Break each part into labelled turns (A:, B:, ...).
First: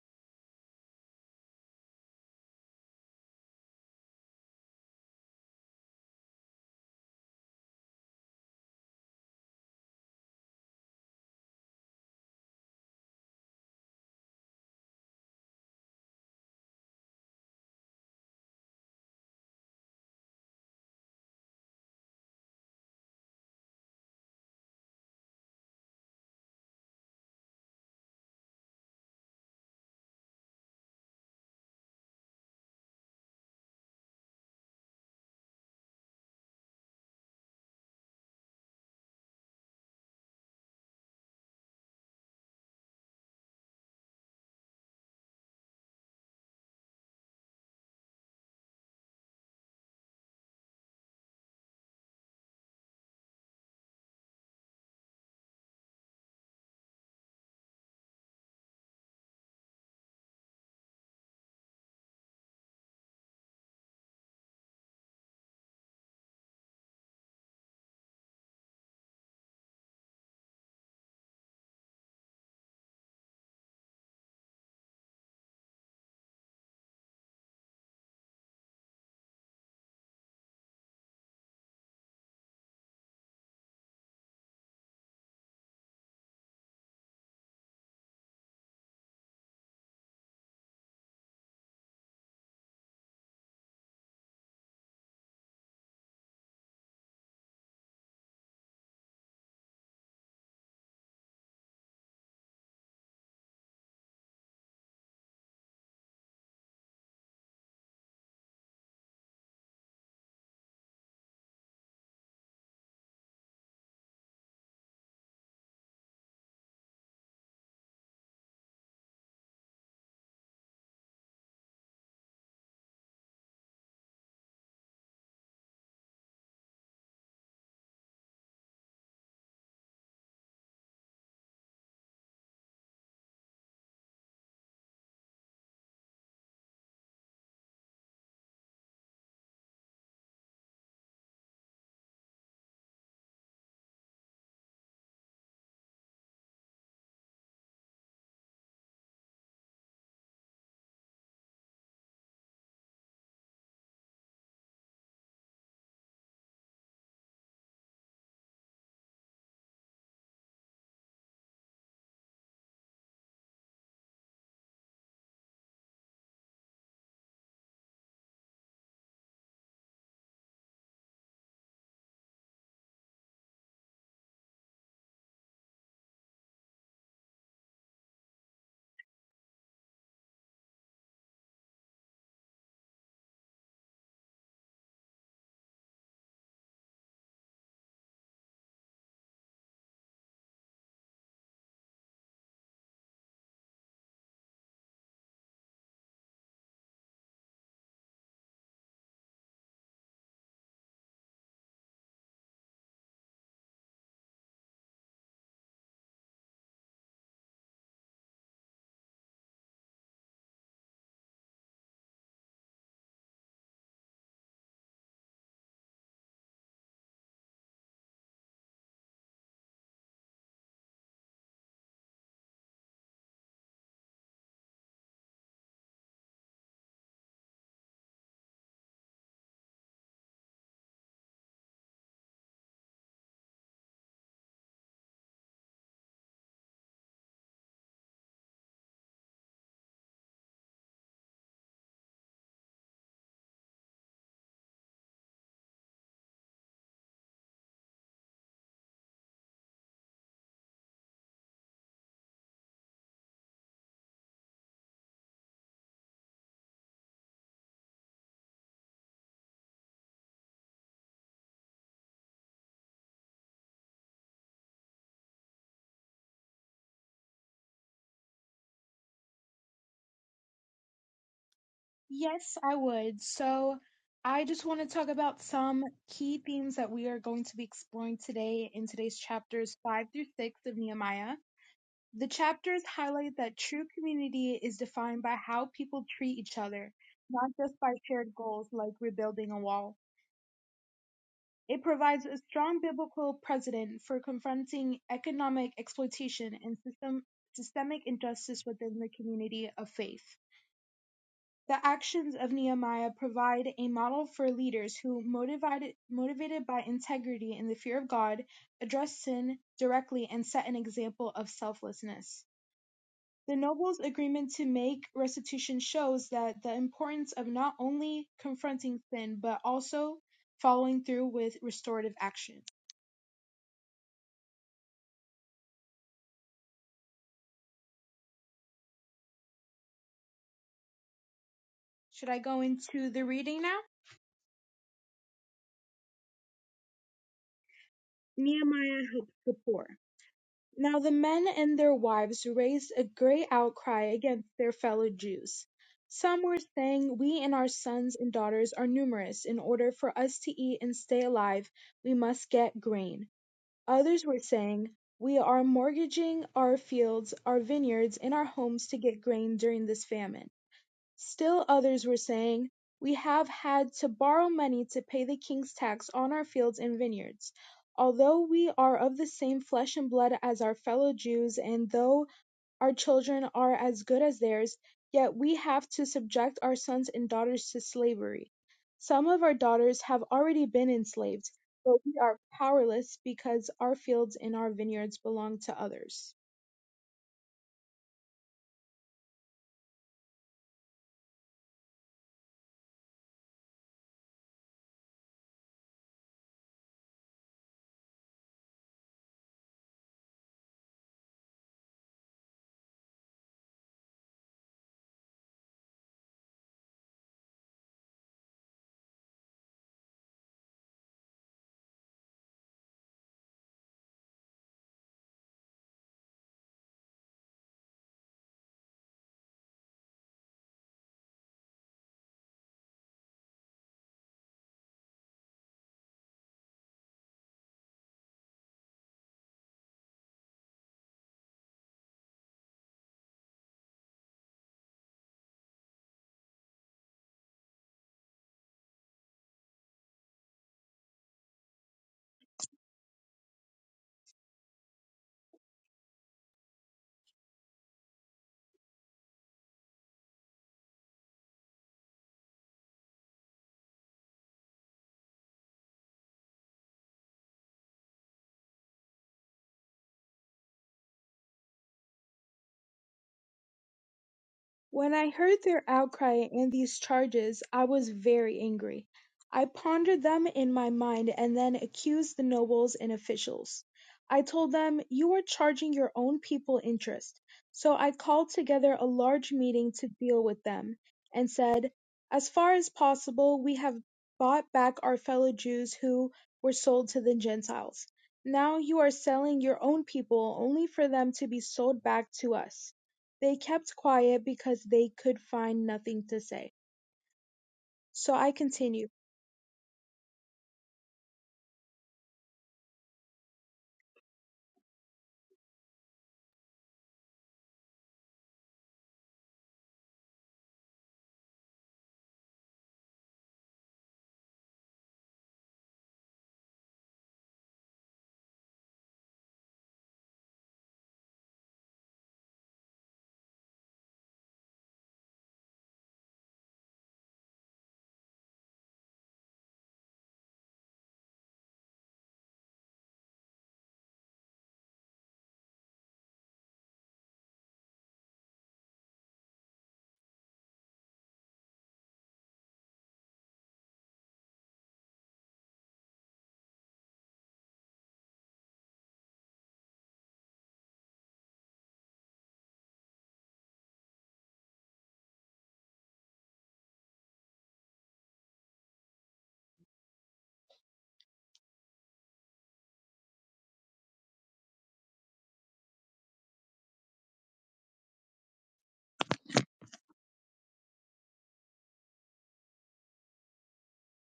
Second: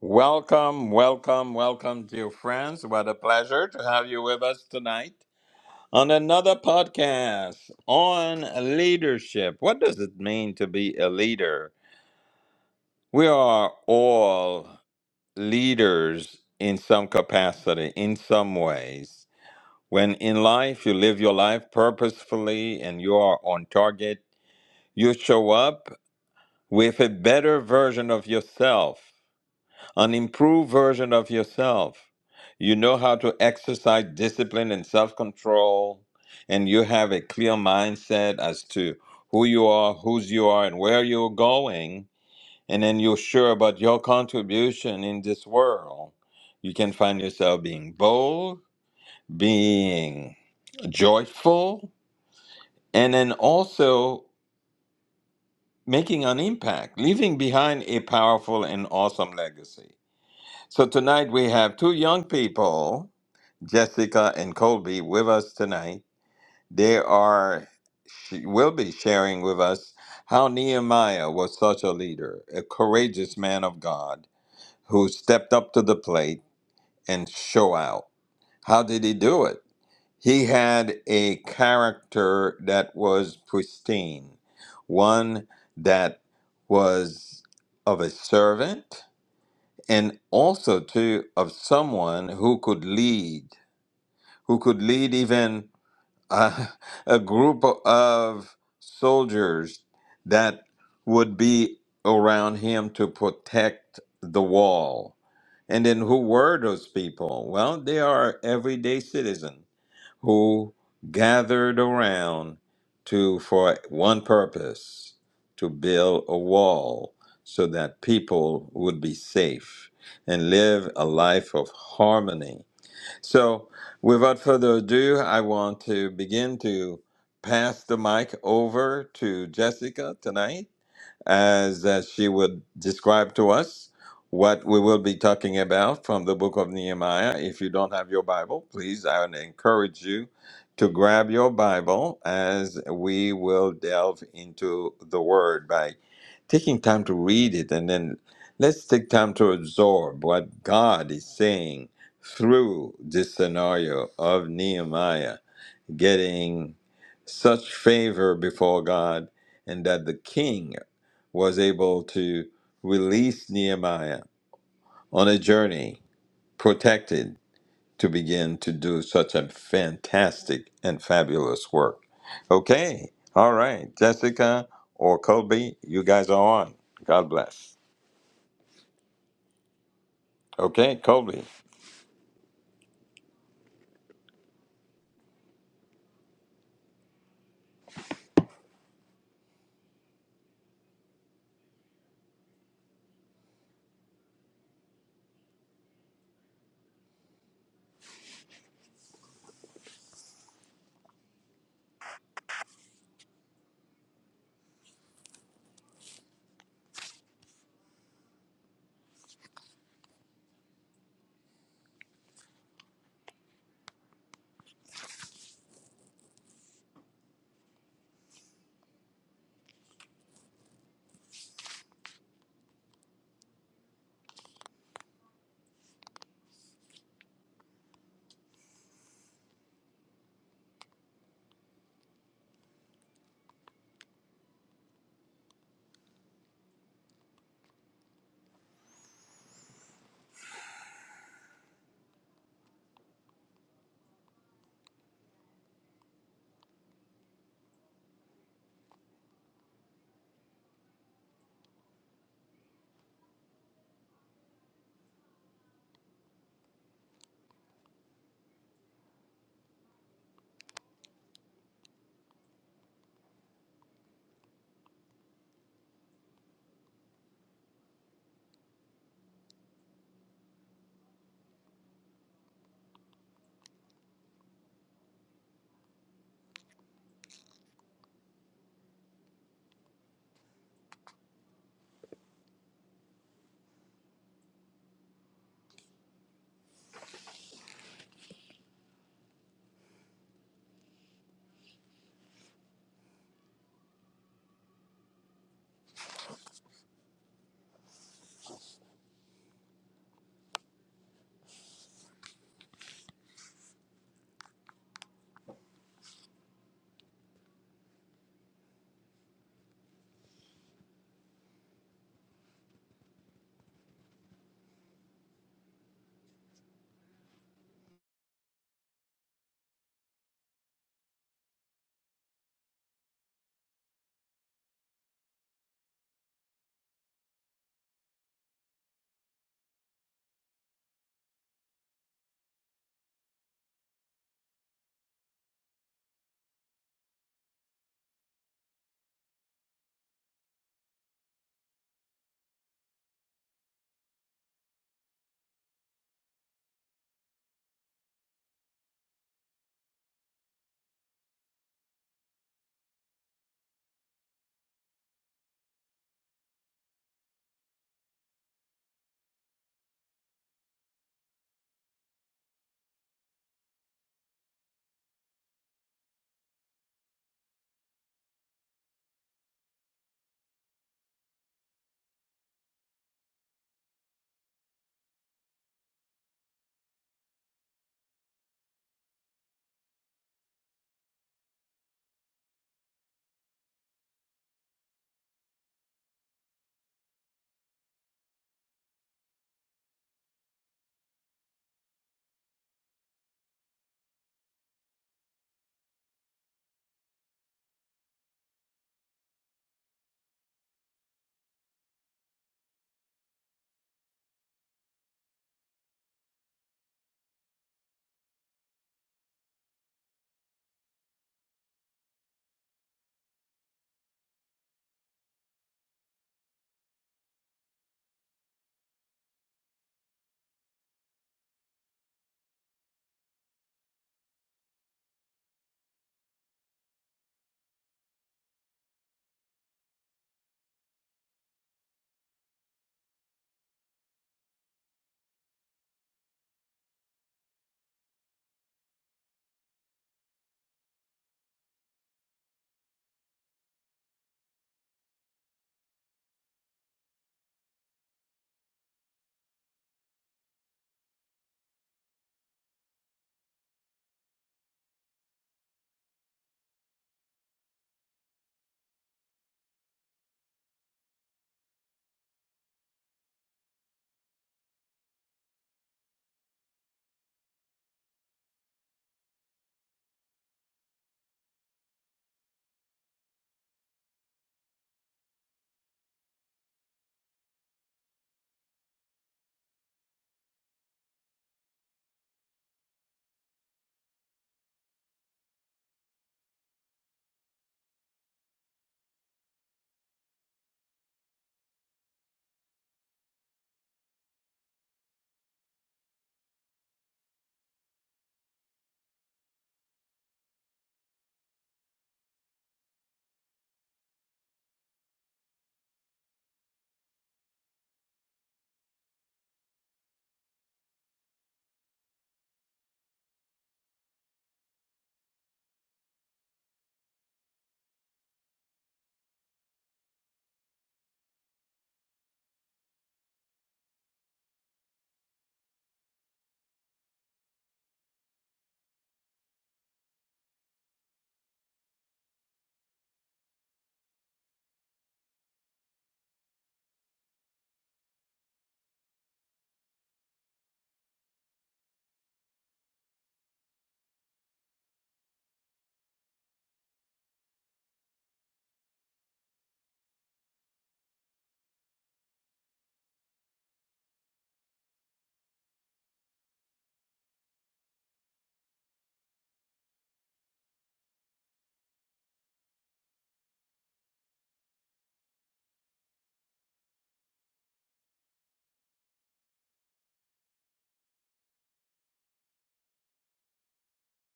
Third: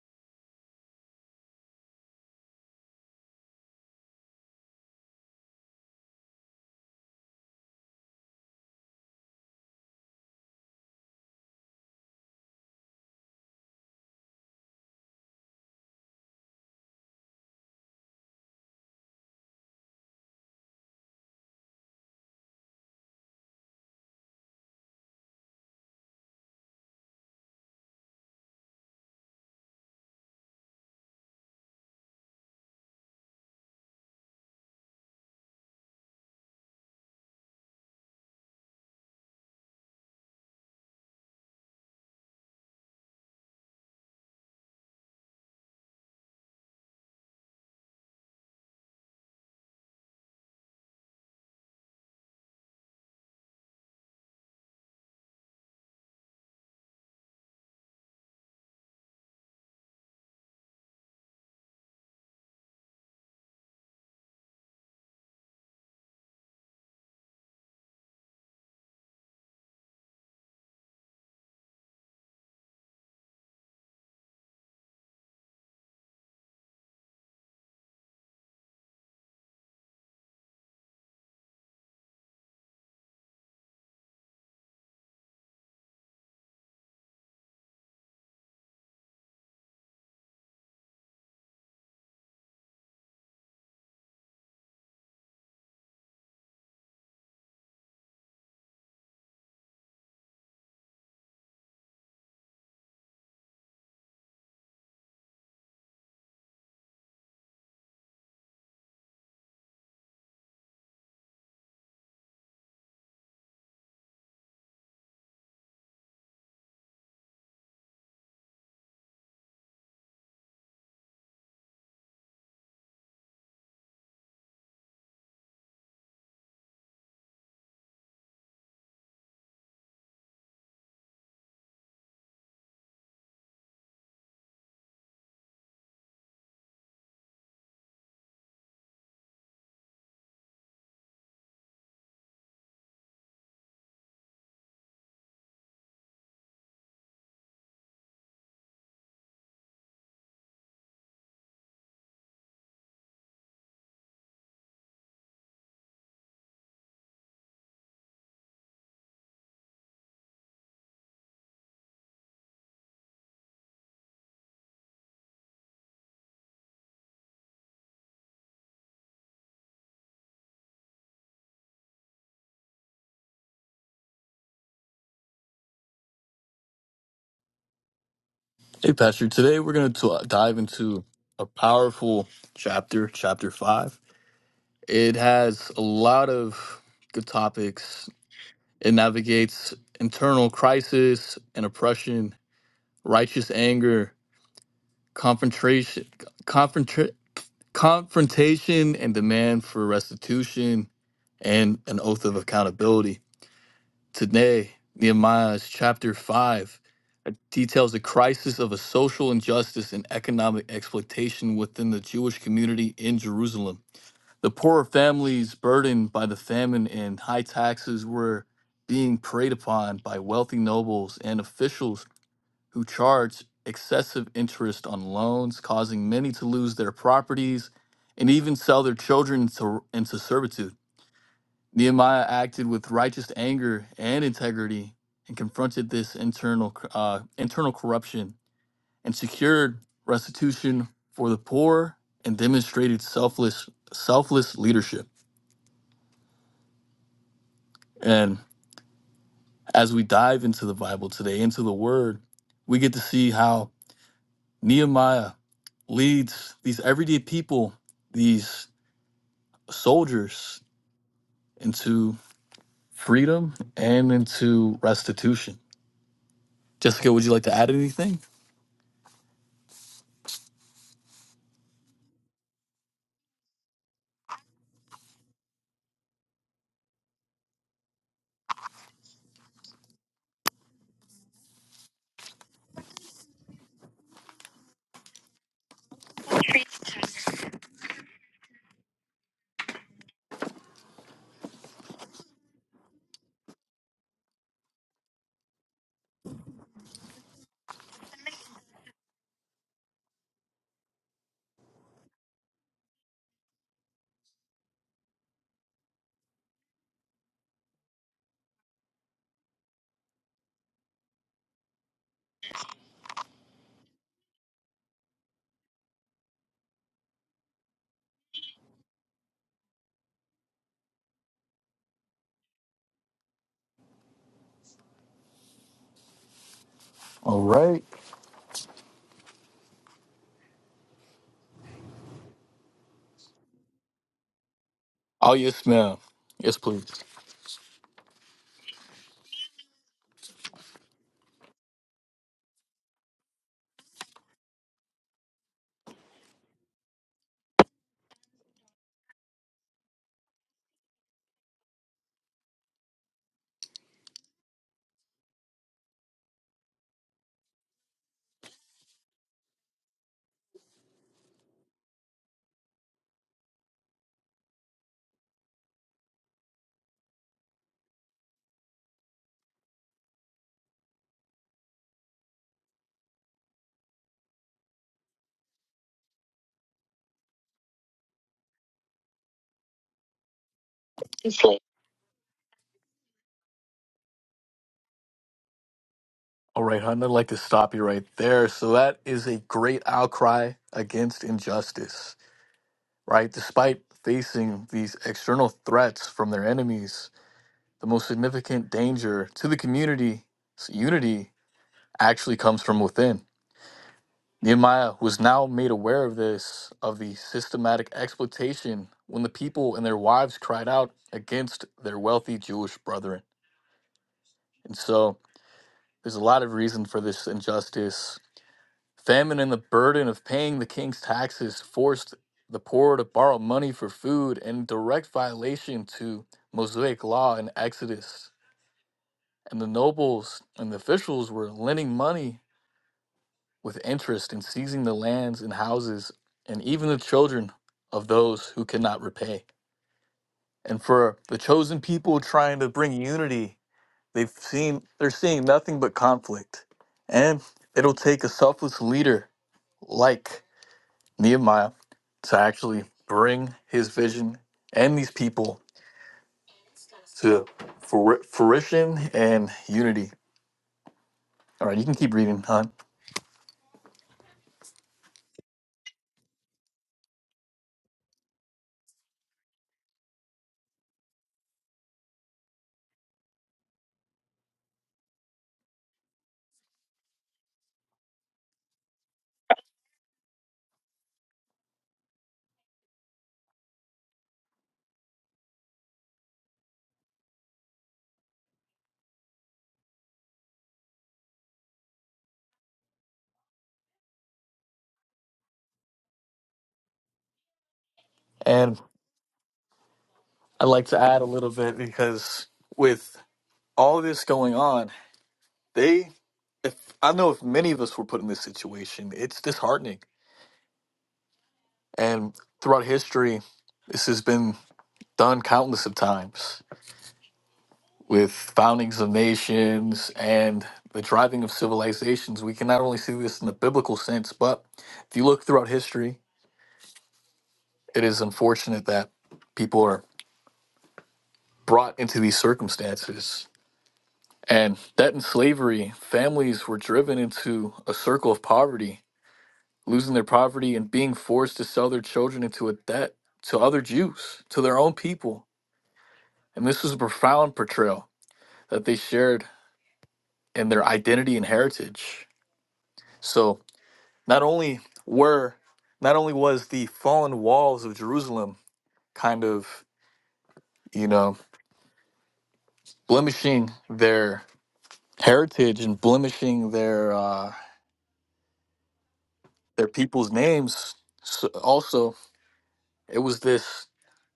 A: Welcome, welcome, welcome, dear friends. What a pleasure to have you with us tonight on another podcast on leadership. What does it mean to be a leader? We are all leaders in some capacity, in some ways. When in life you live your life purposefully and you are on target, you show up with a better version of yourself an improved version of yourself. You know how to exercise discipline and self control, and you have a clear mindset as to who you are, whose you are, and where you're going. And then you're sure about your contribution in this world. You can find yourself being bold, being joyful, and then also making an impact, leaving behind a powerful and awesome legacy. So tonight we have two young people Jessica and Colby with us tonight. They are she will be sharing with us how Nehemiah was such a leader, a courageous man of God who stepped up to the plate and show out. How did he do it? He had a character that was pristine, one that was of a servant and also too of someone who could lead, who could lead even uh, a group of soldiers that would be around him to protect the wall. And then who were those people? Well, they are everyday citizens who gathered around to for one purpose, to build a wall so that people would be safe and live a life of harmony so, without further ado, I want to begin to pass the mic over to Jessica tonight as uh, she would describe to us what we will be talking about from the book of Nehemiah. If you don't have your Bible, please, I would encourage you to grab your Bible as we will delve into the Word by taking time to read it and then let's take time to absorb what God is saying through this scenario of Nehemiah getting such favor before God, and that the king was able to release Nehemiah on a journey, protected, to begin to do such a fantastic and fabulous work. Okay, all right, Jessica or Colby, you guys are on. God bless.
B: Hey, Pastor. Today we're going to dive
A: Okay,
B: into
A: Colby.
B: a powerful chapter, chapter five. It has a lot of good topics. It navigates internal crisis and oppression, righteous anger, confrontation, confrontra- confrontation, and demand for restitution, and an oath of accountability. Today, Nehemiah's chapter 5 uh, details the crisis of a social injustice and economic exploitation within the Jewish community in Jerusalem. The poorer families, burdened by the famine and high taxes, were being preyed upon by wealthy nobles and officials who charged excessive interest on loans, causing many to lose their properties and even sell their children to, into servitude. Nehemiah acted with righteous anger and integrity and confronted this internal uh, internal corruption and secured restitution for the poor and demonstrated selfless selfless leadership. And as we dive into the Bible today, into the Word, we get to see how Nehemiah leads these everyday people, these soldiers, into freedom and into restitution. Jessica, would you like to add anything?
C: Yes, I would. So, I just want to talk about some key themes that we are going to be exploring today in today's chapters 5 through 6 of Nehemiah. The chapters highlight that true community is defined by how people treat each other, not just by shared goals like rebuilding a wall. It provides a strong biblical precedent for confronting economic exploitation and system, systemic injustice within the community of faith. The actions of Nehemiah provide a model for leaders who, motivated motivated by integrity and the fear of God, address sin directly and set an example of selflessness. The nobles' agreement to make restitution shows that the importance of not only confronting sin but also following through with restorative action.
B: All right.
C: Should I go into the reading now?
B: Oh, yes, ma'am. Yes, please.
C: Nehemiah helps the poor. Now the men and their wives raised a great outcry against their fellow Jews. Some were saying, We and our sons and daughters are numerous. In order for us to eat and stay alive, we must get grain. Others were saying, We are mortgaging our fields, our vineyards, and our homes to get grain during this famine. Still others were saying, "We have had to borrow money to pay the king's tax on our fields and vineyards, although we are of the same flesh and blood as our fellow Jews and though our children are as good as theirs, yet we have to subject our sons and daughters to slavery. Some of our daughters have already been
B: Yes,
C: enslaved,
B: please.
C: but we are powerless because our fields and our vineyards belong to others."
B: All right, hon, I'd like to stop you right there. So that is a great outcry against injustice, right? Despite facing these external threats from their enemies, the most significant danger to the community's unity actually comes from within. Nehemiah was now made aware of this, of the systematic exploitation when the people and their wives cried out against their wealthy Jewish brethren. And so There's a lot of reason for this injustice. Famine and the burden of paying the king's taxes forced the poor to borrow money for food in direct violation to Mosaic law in Exodus. And the nobles and the officials were lending money with interest and seizing the lands and houses and even the children of those who cannot repay. And for the chosen people trying to bring unity, they've seen they're seeing nothing but conflict. And it'll take a selfless leader like Nehemiah to actually bring his vision and these people to fru- fruition and unity. All right, you can keep reading, hon.
C: When I heard their outcry and these charges, I was very angry. I pondered them in my mind and then accused the nobles and officials. I told them, "You are charging your own people interest." So I called together a large meeting to deal with them, and said, "As far as possible, we have bought back our fellow Jews who were sold to the Gentiles. Now you are selling your own people only for them to be sold back to us. They kept quiet because they could find nothing to say. So I
B: And
C: continue.
B: I'd like to add a little bit because with all this going on, they, if I know if many of us were put in this situation, it's disheartening. And throughout history, this has been done countless of times with foundings of nations and the driving of civilizations, we can not only see this in the biblical sense, but if you look throughout history, it is unfortunate that people are brought into these circumstances. And that in slavery, families were driven into a circle of poverty, losing their poverty and being forced to sell their children into a debt to other Jews, to their own people. And this was a profound portrayal that they shared in their identity and heritage. So, Not only were not only was the fallen walls of Jerusalem kind of, you know, blemishing their heritage and blemishing their uh their people's names, so also it was this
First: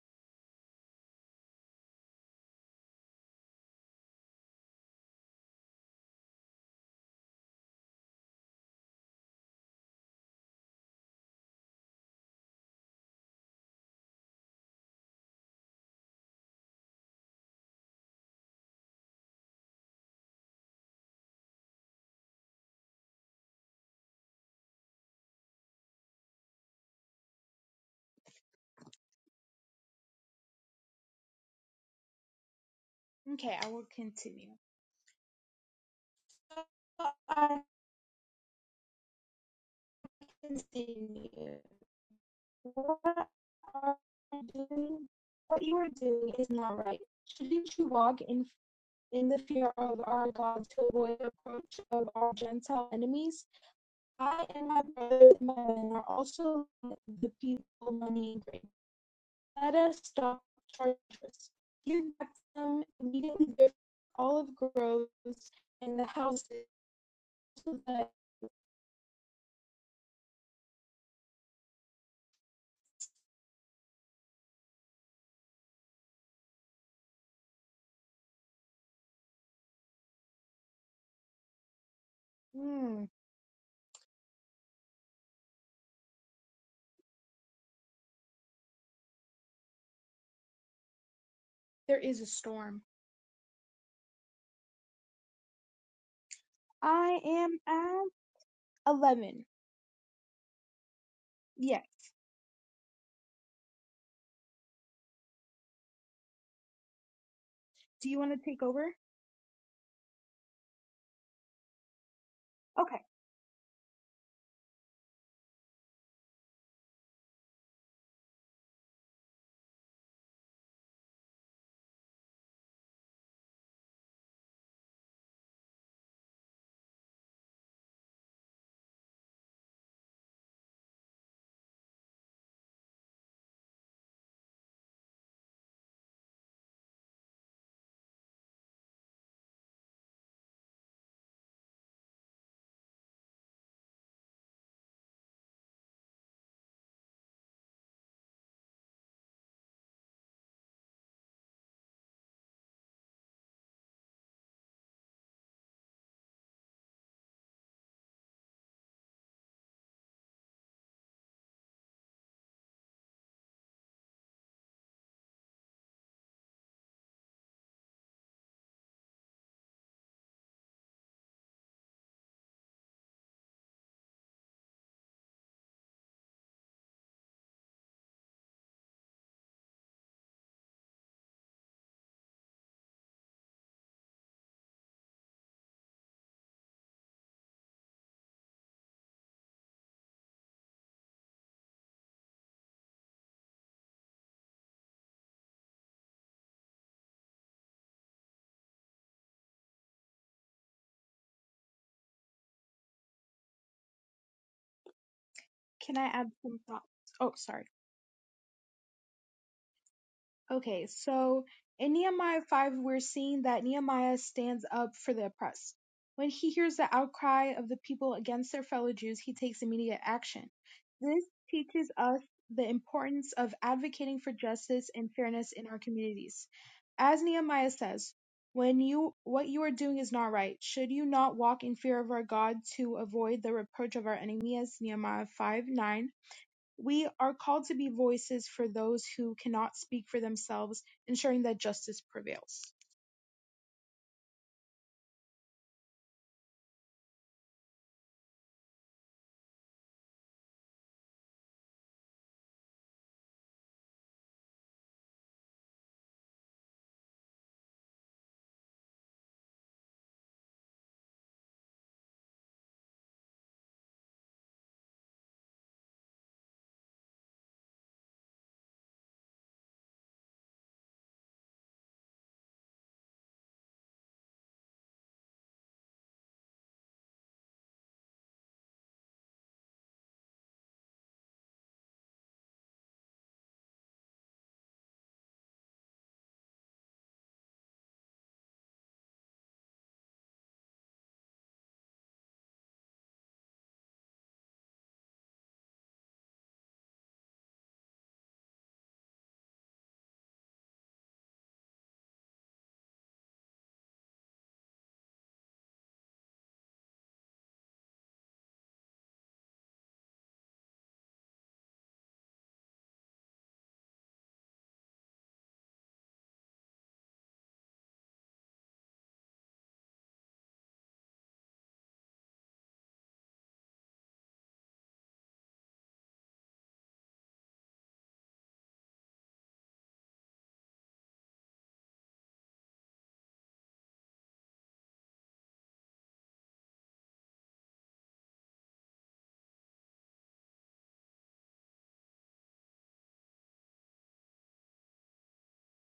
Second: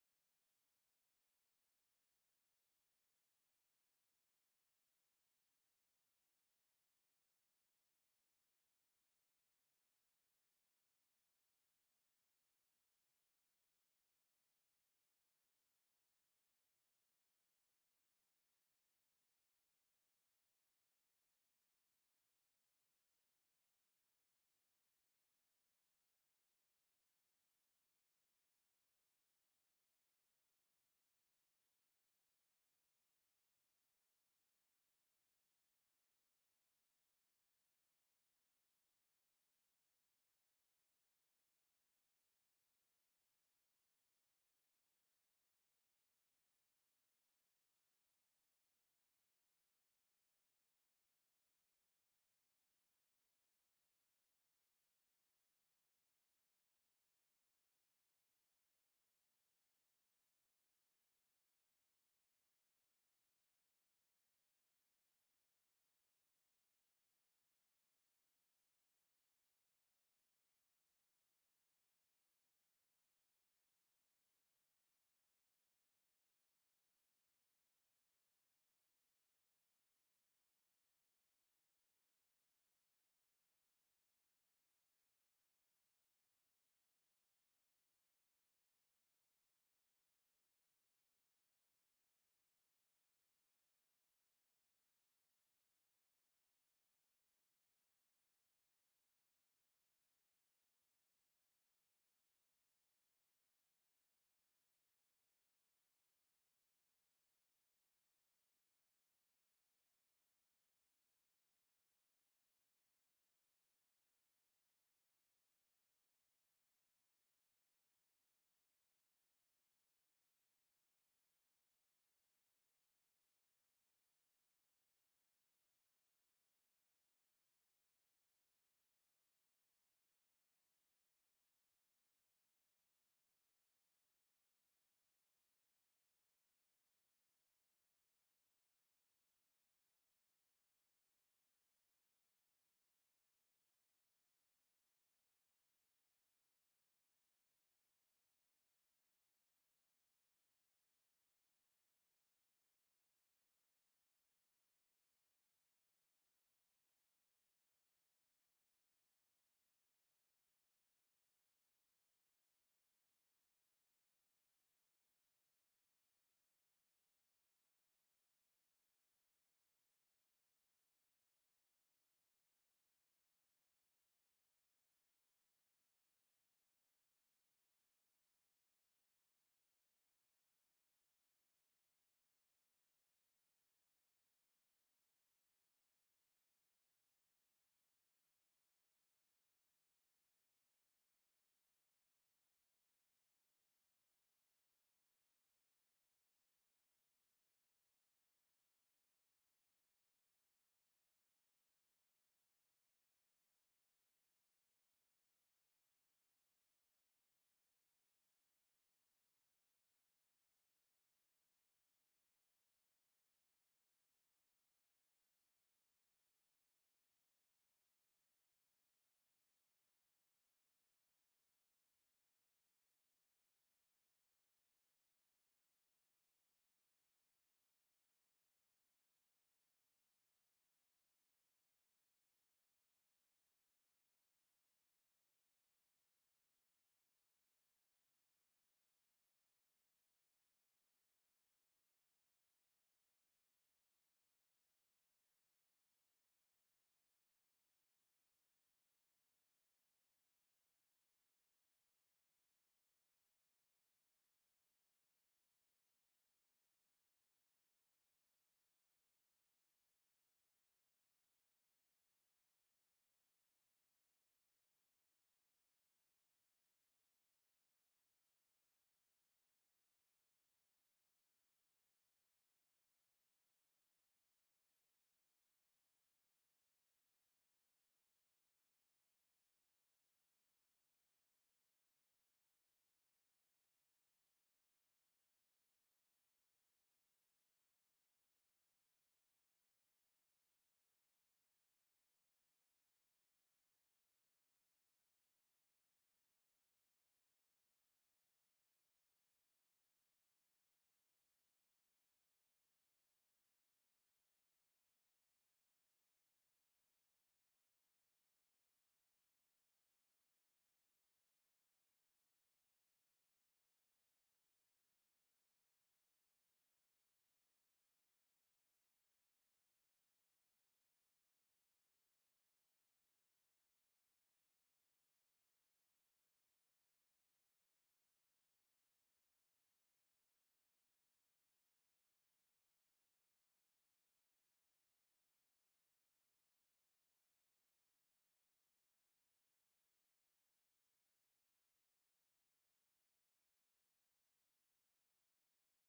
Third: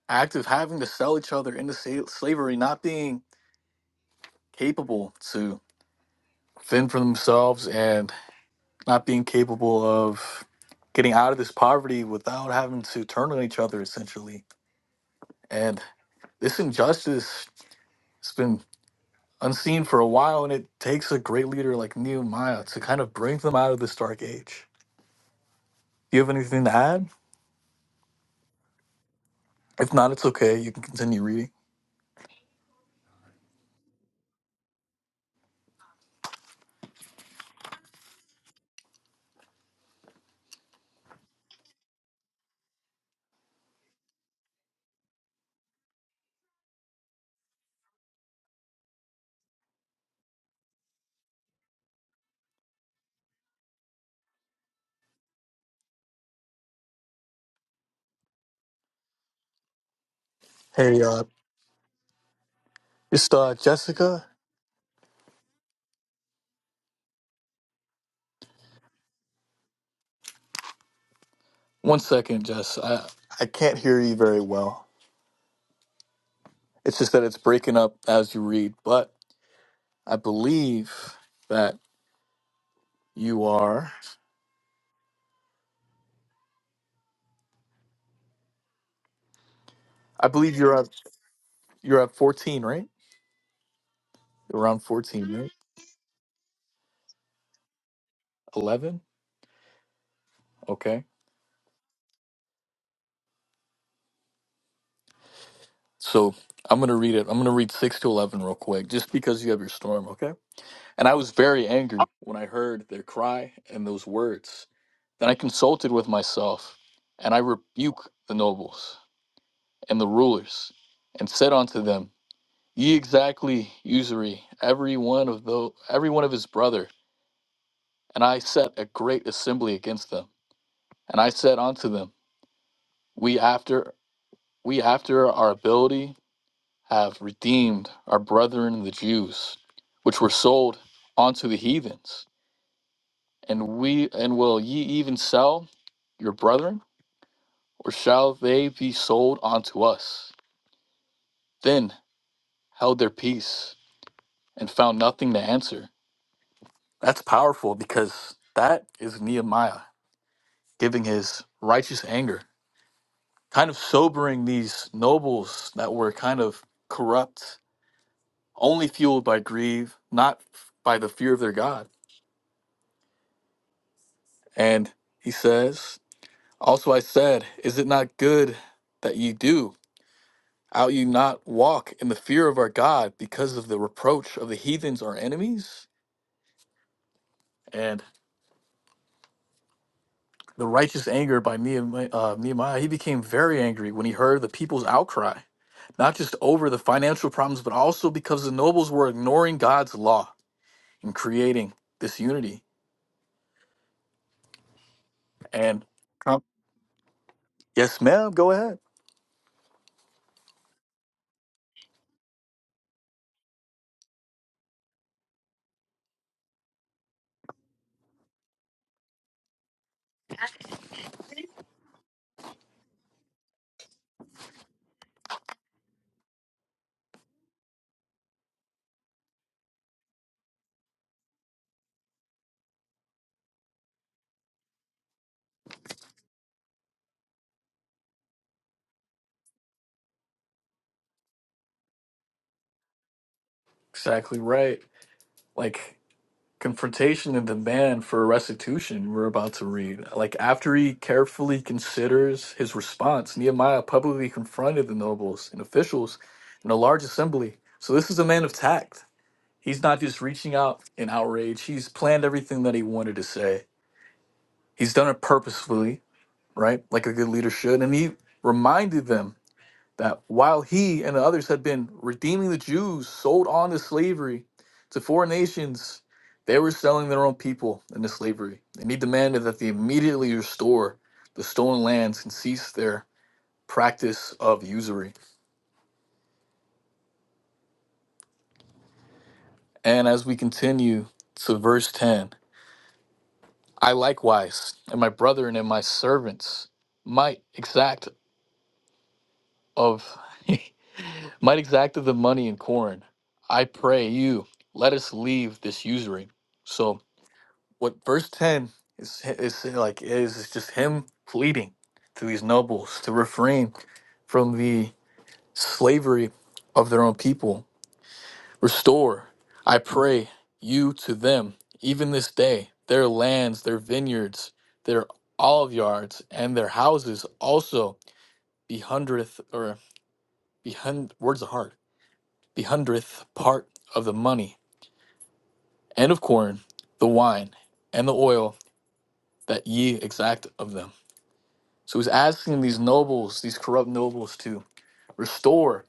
B: act of having to sell each other into sa- slavery, not being capable to fend for themselves and not being capable of getting out of this poverty without having to turn on each other essentially. And this injustice has been unseen for a while, and it takes a great leader like Nehemiah to kind of bring them out of this dark age. Do you have anything to add? If not, it's okay. You can continue reading.
C: Okay, I will continue. So I continue. What are you doing? What you are doing is not right. Shouldn't you walk in in the fear of our God to avoid the approach of our Gentile enemies? I and my brothers and my men are also the people money and grain. let us stop charges.
B: Hey, uh,
C: You Here Maxim
B: just
C: immediately
B: uh,
C: goes
B: Jessica.
C: olive groves and the houses. But
B: One second, Jess. I I can't hear you very well. It's just that it's breaking up as you read, but I believe that
C: hmm,
B: you are. I believe you're at
C: there
B: you're at
C: is a
B: 14,
C: storm.
B: right? Around 14, right?
C: I am at
B: 11.
C: eleven.
B: Okay.
C: Yes.
B: So I'm gonna read it. I'm gonna read six to
C: Do you want to
B: 11 real
C: take over?
B: quick, just because you have your storm. Okay. And I was very angry when I heard
C: Okay.
B: their cry and those words. Then I consulted with myself, and I rebuked the nobles and the rulers, and said unto them, Ye exactly usury every one of the, every one of his brother. And I set a great assembly against them. And I said unto them, We after we after our ability have redeemed our brethren the Jews, which were sold unto the heathens And we and will ye even sell your brethren, or shall they be sold unto us? Then held their peace and found nothing to answer. That's powerful because that is Nehemiah giving his righteous anger, kind of sobering these nobles that were kind of corrupt, only fueled by greed, not by the fear of their God. And he says, Also I said, Is it not good that ye do? Ought ye not walk in the fear of our God because of the reproach of the heathens, our enemies? And the righteous anger by Nehemiah, uh, Nehemiah, he became very angry when he heard the people's outcry, not just over the financial problems, but also because the nobles were ignoring God's law and creating this unity. And
C: Can I add
B: um,
C: some thoughts? Oh, sorry.
B: yes, ma'am, go ahead.
C: Okay, so in Nehemiah 5, we're seeing that Nehemiah stands up for the oppressed. When he hears the outcry of the people against their fellow Jews, he takes immediate action. This teaches us the importance of advocating for justice and fairness in our communities. As Nehemiah says, when you what you are doing is not right, should you not walk in fear of our God to avoid the reproach of our enemies?" as Nehemiah 5:9? We are called to be voices for those who cannot speak for themselves, ensuring that justice prevails.
B: Exactly right. Like confrontation and demand for restitution we're about to read. Like after he carefully considers his response, Nehemiah publicly confronted the nobles and officials in a large assembly. So this is a man of tact. He's not just reaching out in outrage. He's planned everything that he wanted to say. He's done it purposefully, right? Like a good leader should. And he reminded them that while he and the others had been redeeming the Jews sold on to slavery to foreign nations, they were selling their own people into slavery. And he demanded that they immediately restore the stolen lands and cease their practice of usury. And as we continue to verse 10, I likewise, and my brethren and my servants, might exact of might exact of the money and corn. I pray you, let us leave this usury. So what verse 10 is is like is is just him pleading to these nobles to refrain from the slavery of their own people restore i pray you to them even this day their lands their vineyards their olive yards and their houses also be hundredth or be hun- words are hard. be hundredth part of the money and of corn the wine and the oil that ye exact of them So he's asking these nobles, these corrupt nobles, to restore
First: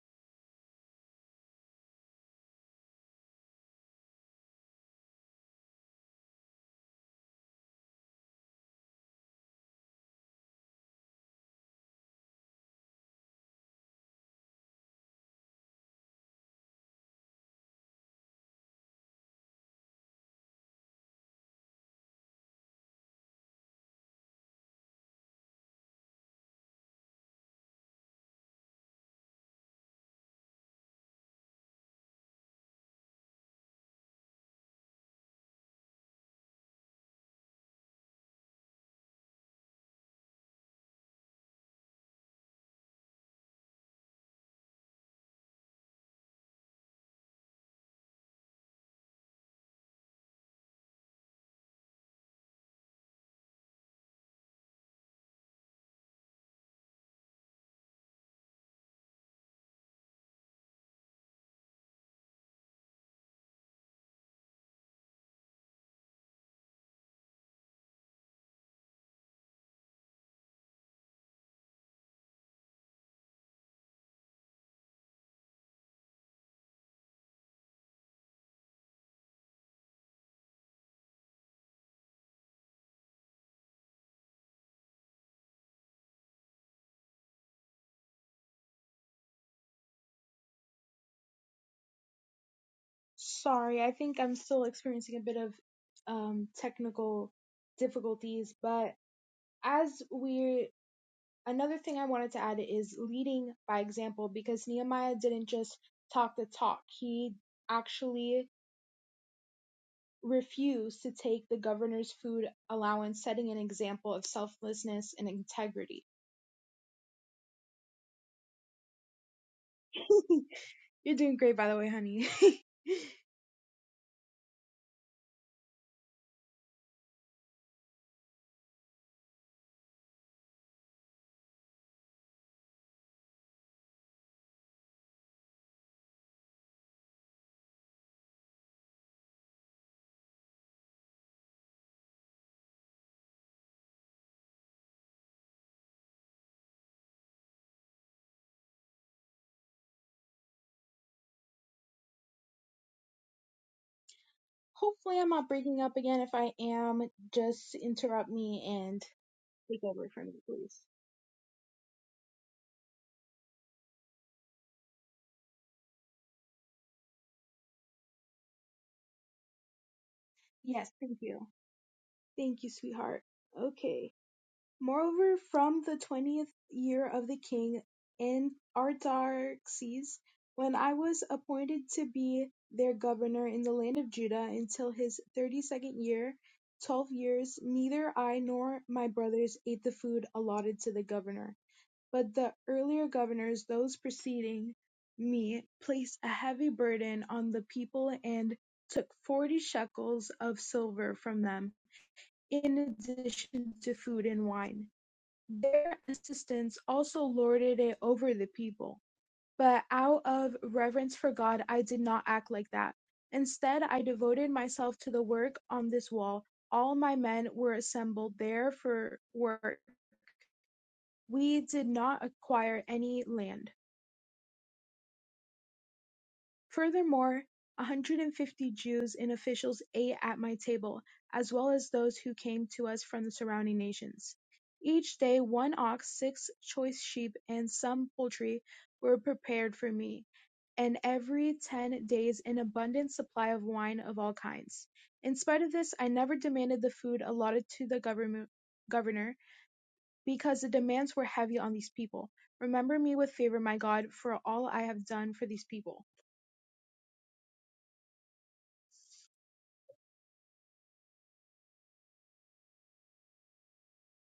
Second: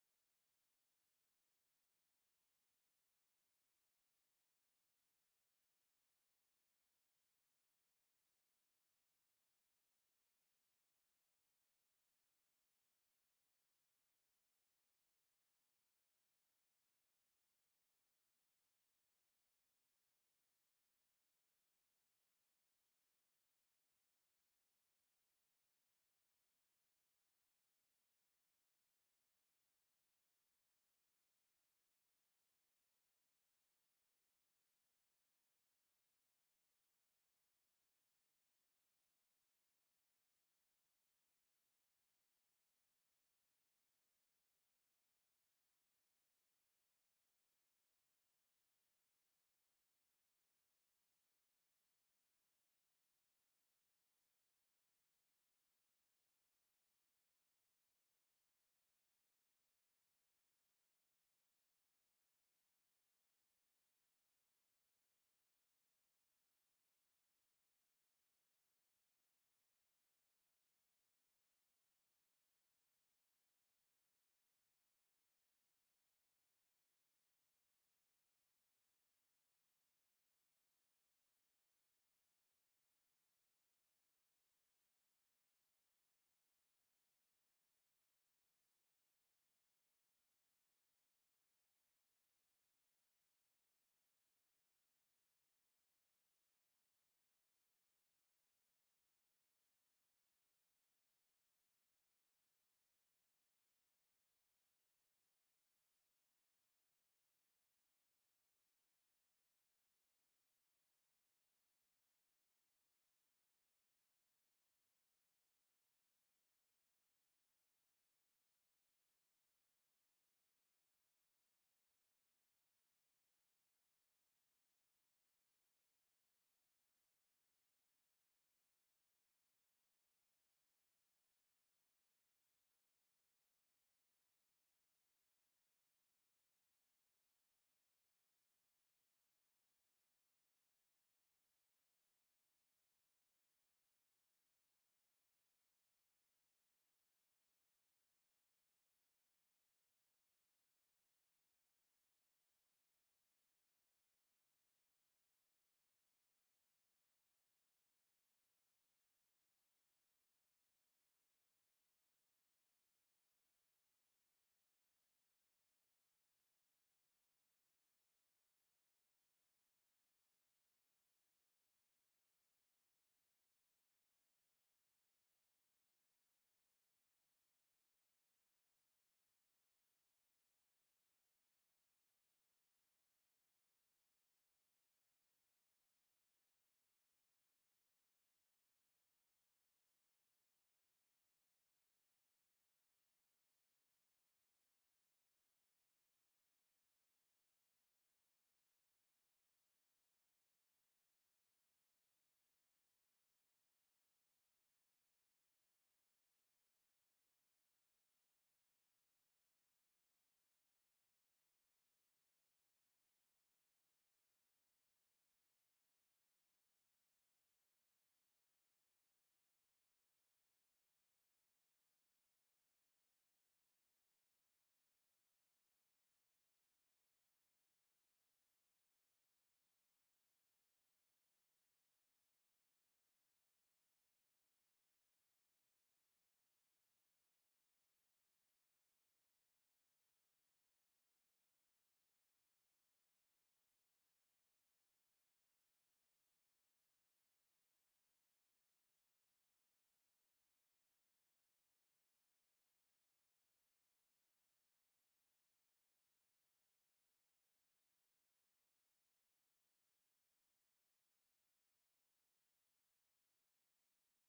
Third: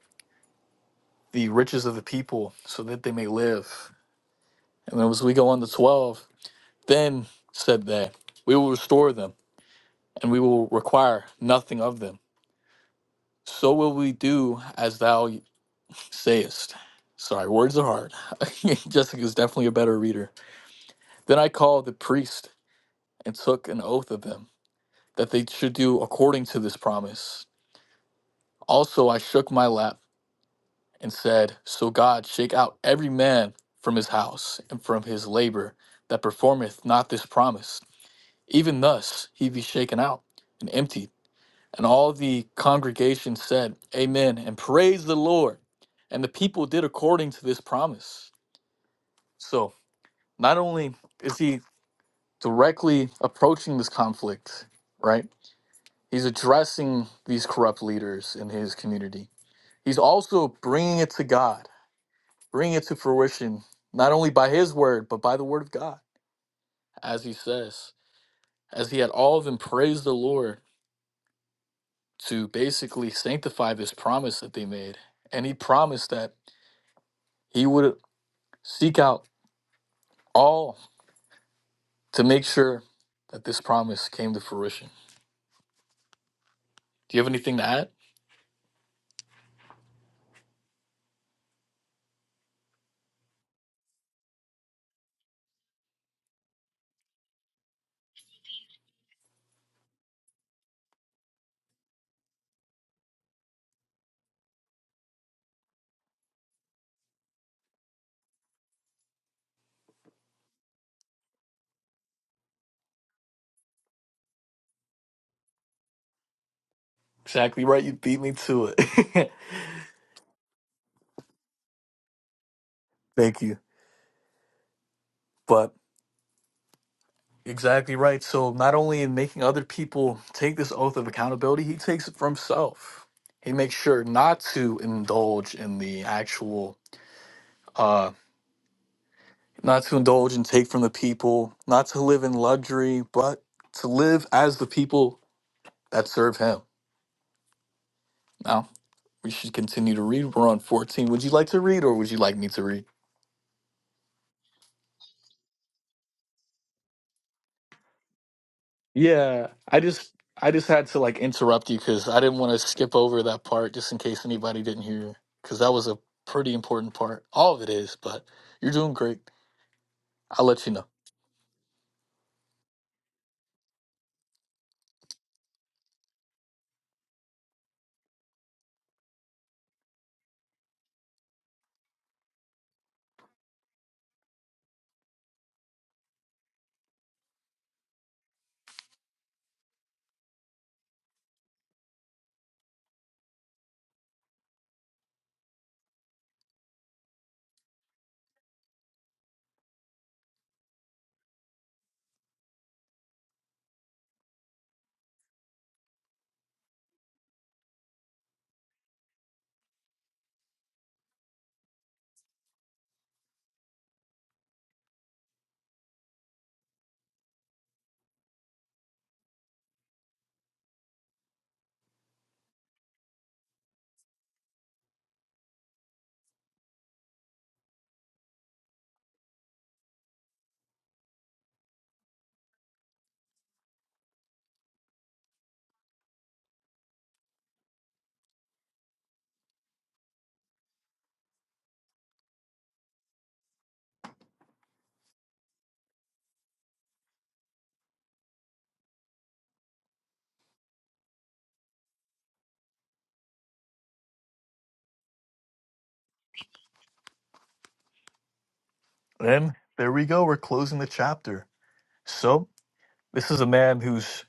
B: the riches of the people so that they may live. And then as we go on to 12, then said they, We will restore them, and we will require nothing of them. So will we do as thou sayest. Sorry, words are hard. Jessica is definitely a better reader. Then I called the priest and took an oath of them that they should do according to this promise. Also, I shook my lap and said, So God shake out every man from his house and from his labor that performeth not this promise. Even thus he be shaken out and emptied. And all the congregation said, Amen, and praise the Lord. And the people did according to this promise. So not only is he directly approaching this conflict, right? He's addressing these corrupt leaders in his community. He's also bringing it to God bring it to fruition, not only by his word, but by the word of God, as he says, as he had all of them praise the Lord to basically sanctify this promise that they made. And he promised that he would seek out all to make sure that this promise came to fruition. Do you have anything to add?
C: Sorry, I think I'm still experiencing a bit of um, technical difficulties, but as we, another thing I wanted to add is leading by example because Nehemiah didn't just talk the talk, he actually refused to take the governor's food allowance, setting an example of selflessness and integrity.
B: Exactly right. You beat me to it.
C: You're doing great, by the way, honey.
B: Thank you. But Exactly right. So not only in making other people take this oath of accountability, he takes it for himself. He makes sure not to indulge in the actual uh not to indulge and take from the people, not to live in luxury, but to live as the people that serve him. Now, we should continue to read. We're on 14. Would you like to read or would you like me to read?
C: Hopefully, I'm not breaking up again. If I am, just interrupt me and
B: Yeah, I
C: take over
B: just
C: for me,
B: I just
C: please.
B: had to like interrupt you because I didn't want to skip over that part just in case anybody didn't hear because that was a pretty important part. All of it is, but you're doing great. I'll let you know.
C: Yes, thank you. Thank you, sweetheart. Okay. Moreover, from the 20th year of the king in Artaxerxes, when I was appointed to be their governor in the land of Judah until his 32nd year, 12 years, neither I nor my brothers ate the food allotted to the governor But the earlier governors, those preceding me, placed a heavy burden on the people and took forty shekels of silver from them, in addition to food and wine. Their assistants also lorded it over the people. But out of reverence for God, I did not act like that. Instead, I devoted myself to the work on this wall. All my men were assembled there for work. We did not acquire any land. Furthermore, one hundred and fifty Jews and officials ate at my table, as well as those who came to us from the surrounding nations. Each day one ox, six choice sheep, and some poultry were prepared for me, and every ten days an abundant supply of wine of all kinds. In spite of this, I never demanded the food allotted to the government governor, because the demands were heavy on these people. Remember me with favor, my God, for all I have done for these people.
B: Then there we go. We're closing the chapter. So this is a man who's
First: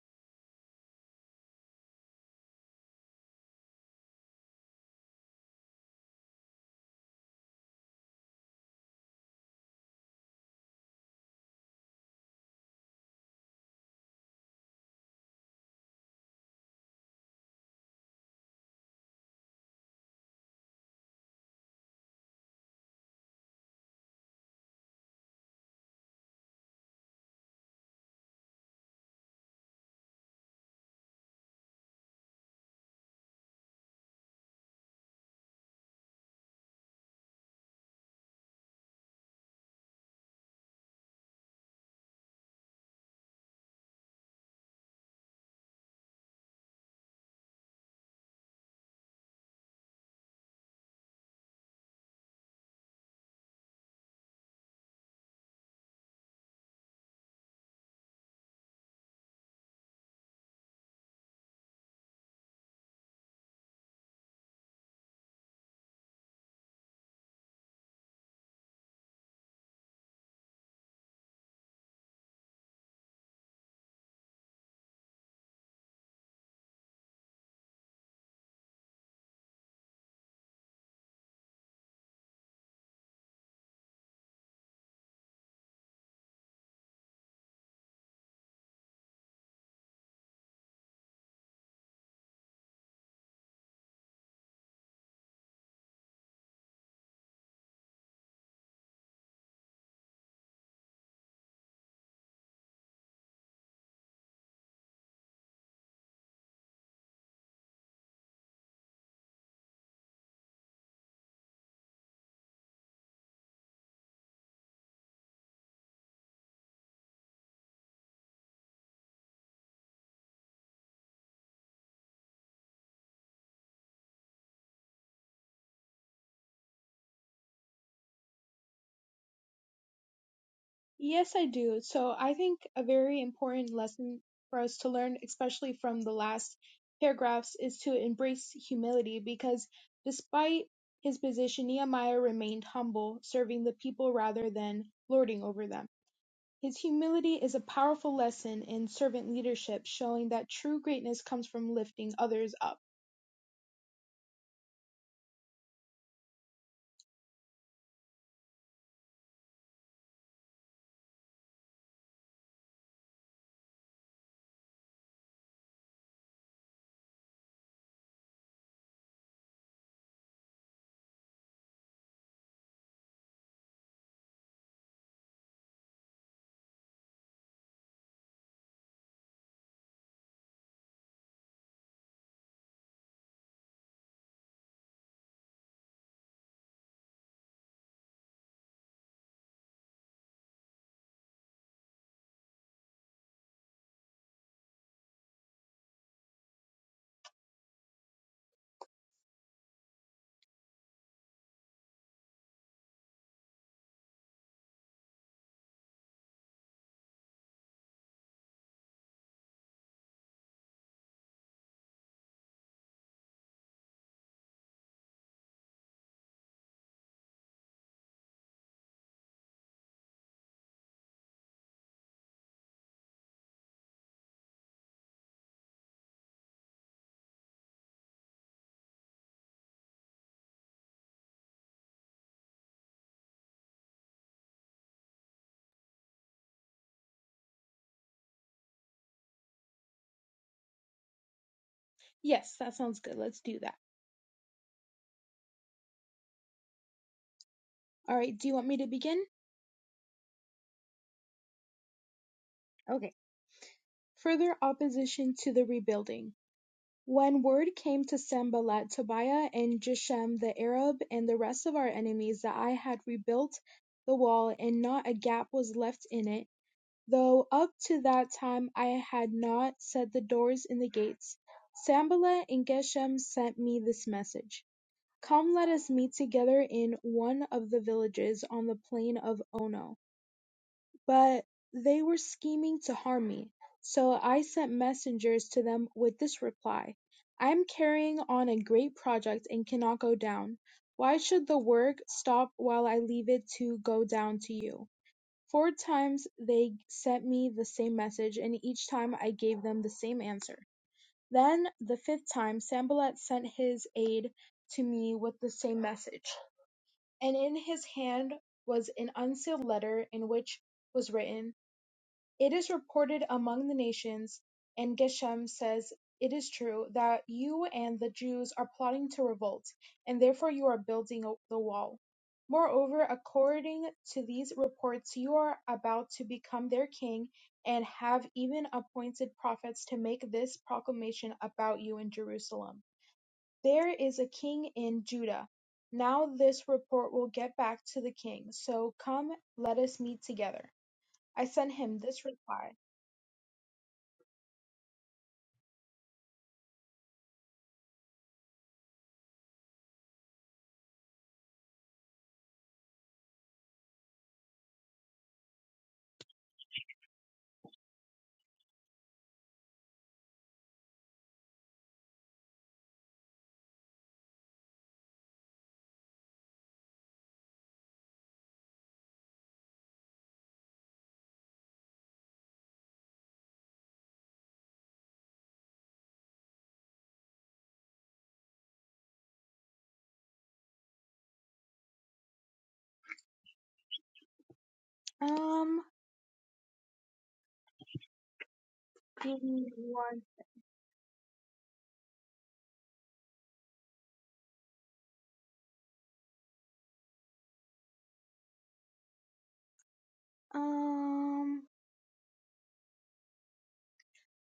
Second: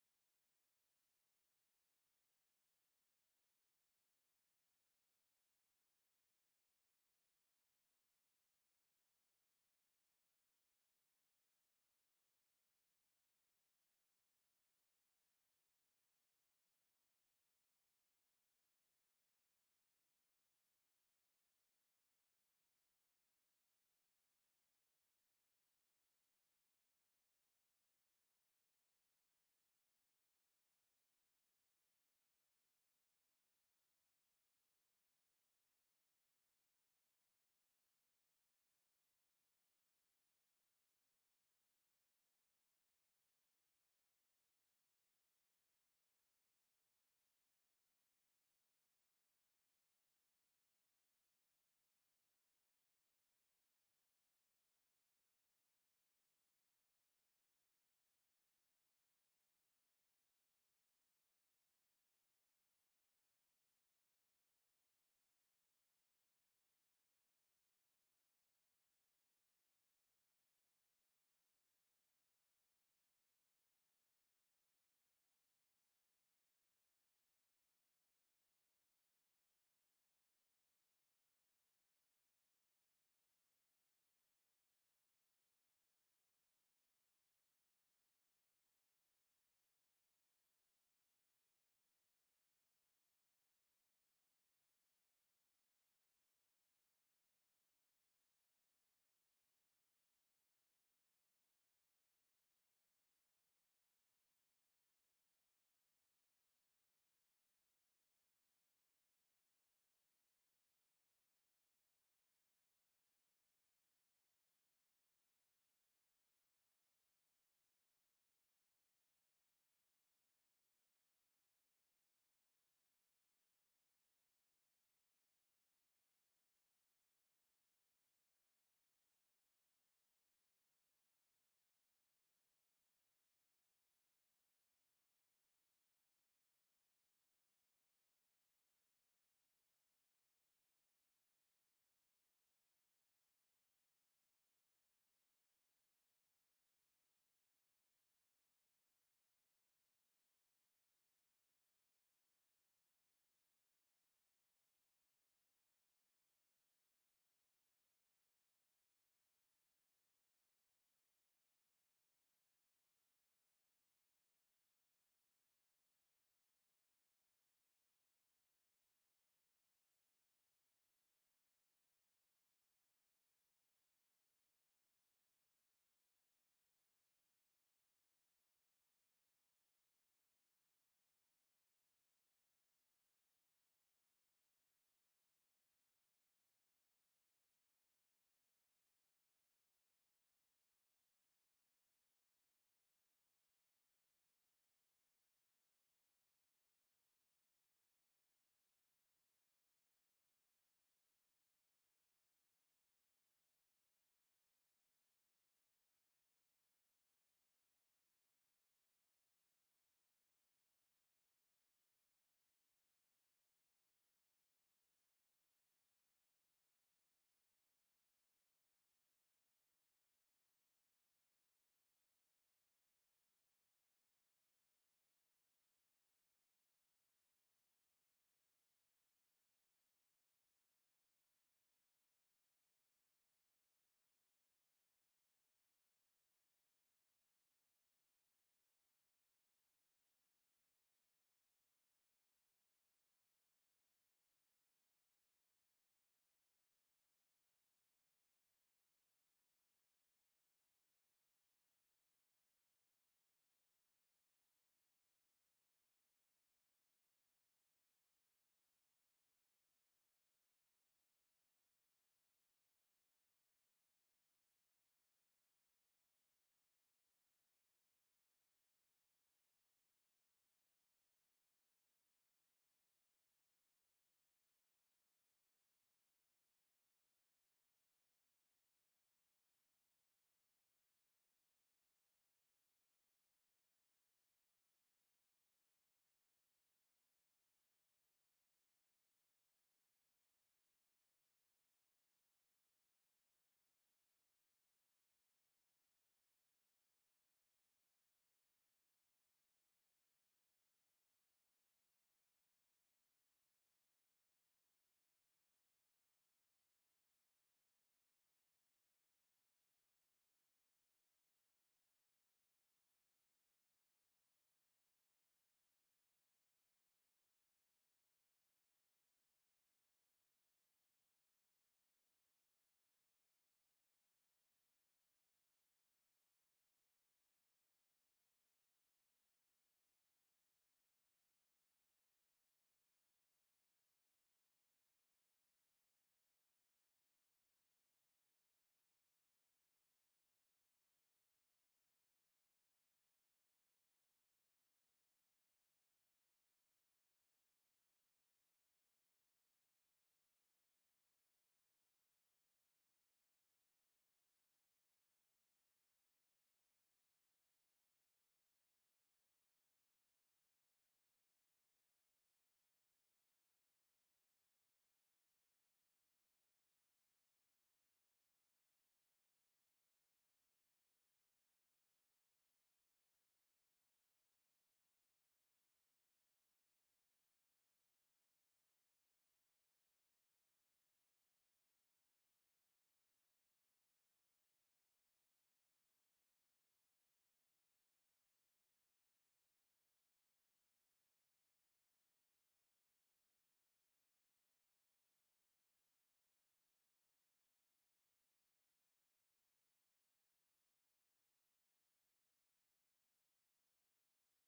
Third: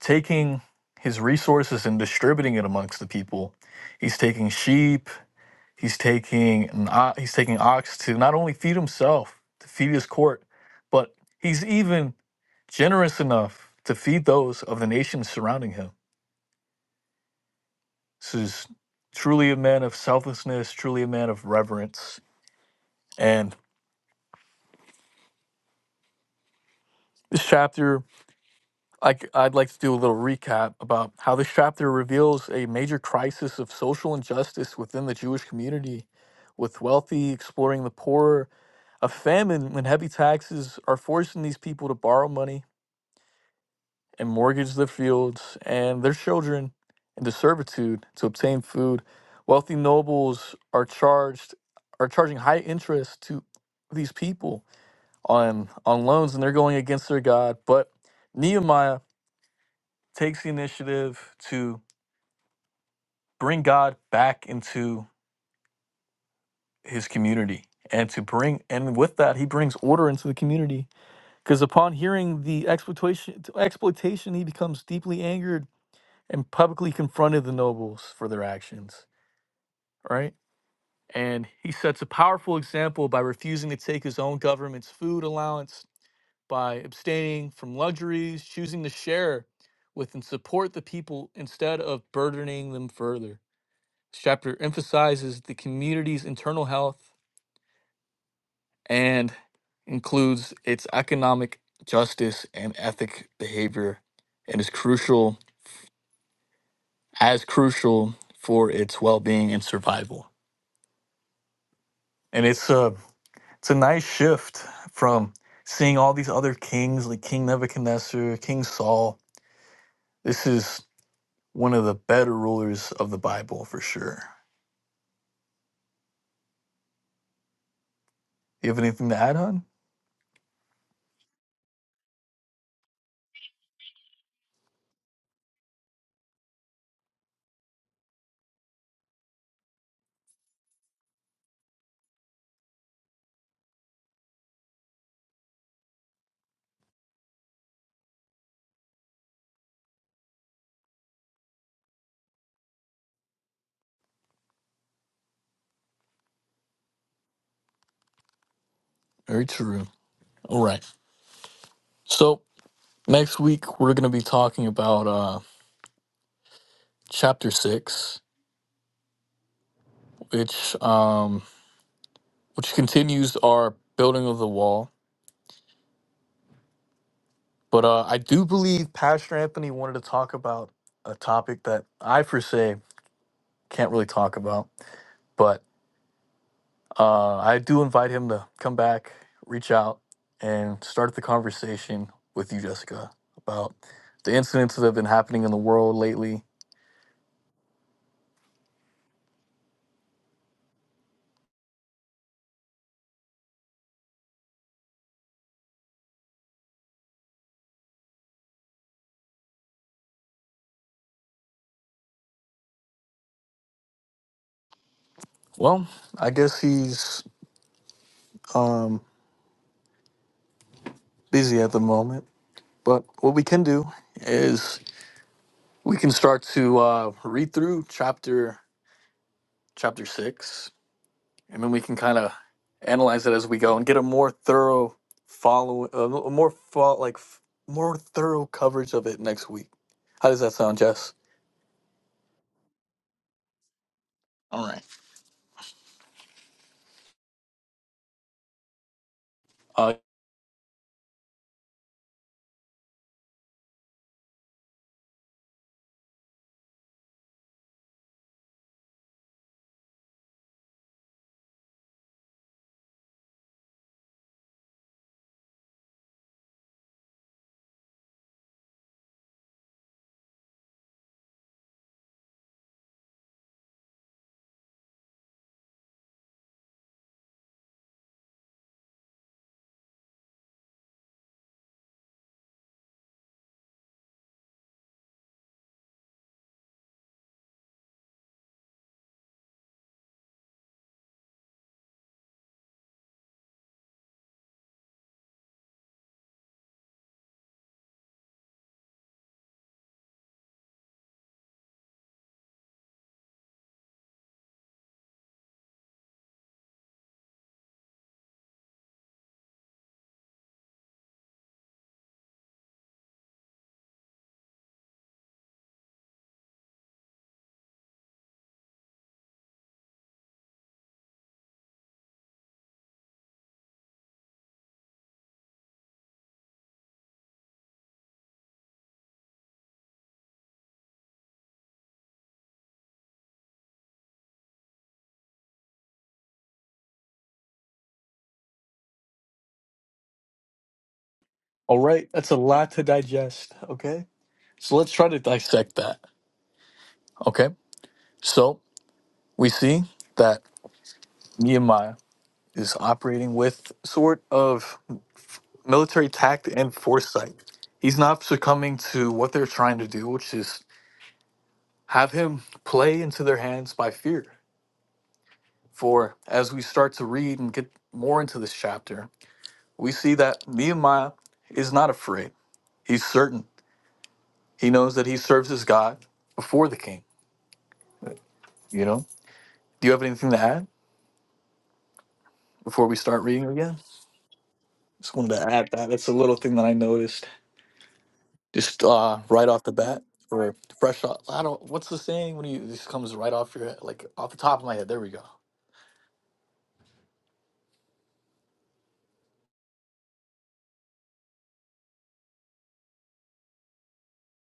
B: taking his resources and distributing it amongst the people. He's taking sheep. He's taking an o- he's taking ox to not only feed himself, to feed his court, but he's even generous enough to feed those of the nations surrounding him. This is truly a man of selflessness, truly a man of reverence. And this chapter, I, would like to do a little recap about how this chapter reveals a major crisis of social injustice within the Jewish community, with wealthy exploiting the poor. A famine when heavy taxes are forcing these people to borrow money and mortgage their fields and their children into servitude to obtain food. Wealthy nobles are charged are charging high interest to these people on on loans and they're going against their God. But Nehemiah takes the initiative to bring God back into his community and to bring and with that he brings order into the community because upon hearing the exploitation exploitation he becomes deeply angered and publicly confronted the nobles for their actions, right? And he sets a powerful example by refusing to take his own government's food allowance, by abstaining from luxuries, choosing to share with and support the people instead of burdening them further. This chapter emphasizes the community's internal health and includes its economic justice and ethic behavior and is crucial as crucial for its well-being and survival. and it's a it's a nice shift from seeing all these other kings like King Nebuchadnezzar, King Saul. This is one of the better rulers of the Bible for sure. You have anything to add on?
C: Yes, I do. So I think a very important lesson for us to learn, especially from the last paragraphs, is to embrace humility because despite his position, Nehemiah remained humble, serving the people rather than lording over them. His humility is a powerful lesson in servant leadership, showing that true greatness comes from lifting others up.
B: Very true. All right. So next week we're going to be talking about uh, chapter six, which um, which continues our building of the wall. But uh, I do believe Pastor Anthony wanted to talk about a topic that I per se can't really talk about, but Uh, I do invite him to come back, reach out, and start the conversation with you, Jessica, about the incidents that have been happening in the world lately. Well, I guess he's um, busy at the moment, but what we can do is we can start to uh, read through chapter chapter six, and then we can kind of analyze it as we go and get a more thorough follow, a more fo- like f- more thorough coverage of it next week. How does that sound, Jess?
C: Yes, that sounds good. Let's do that.
B: All right.
C: All right, do you want me to begin?
B: Uh,
C: Okay. Further opposition to the rebuilding. When word came to Sanballat, Tobiah, and Geshem the Arab, and the rest of our enemies that I had rebuilt the wall and not a gap was left in it, though up to that time I had not set the doors and the gates, Sanballat and Geshem sent me this message: Come let us meet together in one of the villages on the plain of Ono. But they were scheming to harm me, so I sent messengers to them with this reply: I am carrying on a great project and cannot go down. Why should the work stop while I leave it to go down to you? Four times they sent me the same message and each time I gave them the same answer. Then the fifth time Sanballat sent his aide to me with the same message, and in his hand was an unsealed letter in which was written it is reported among the nations, and Geshem says it is true, that you and the Jews are plotting to revolt, and therefore you are building the wall. Moreover, according to these reports, you are about to become their king and have even appointed prophets to make this proclamation about you in Jerusalem. There is a king in Judah. Now this report will get back to the king, so come, let us meet together. I sent
B: all
C: him
B: right,
C: this
B: that's a lot
C: reply.
B: to digest. Okay, so let's try to dissect that. Okay, so we see that Nehemiah is operating with sort of military tact and foresight. He's not succumbing to what they're trying to do, which is have him play into their hands by fear. For as we start to read and get more into this chapter, we see that Nehemiah is not afraid. He's certain. He knows that he serves his God before the king You know, do you have anything to add before we start reading again? Just wanted to add
C: Um,
B: that. That's a little thing that I noticed just uh, right off
C: green
B: the bat
C: one.
B: or fresh off. I don't, what's the saying when you this comes right off your head, like off the top of my head? There we go.
C: Um,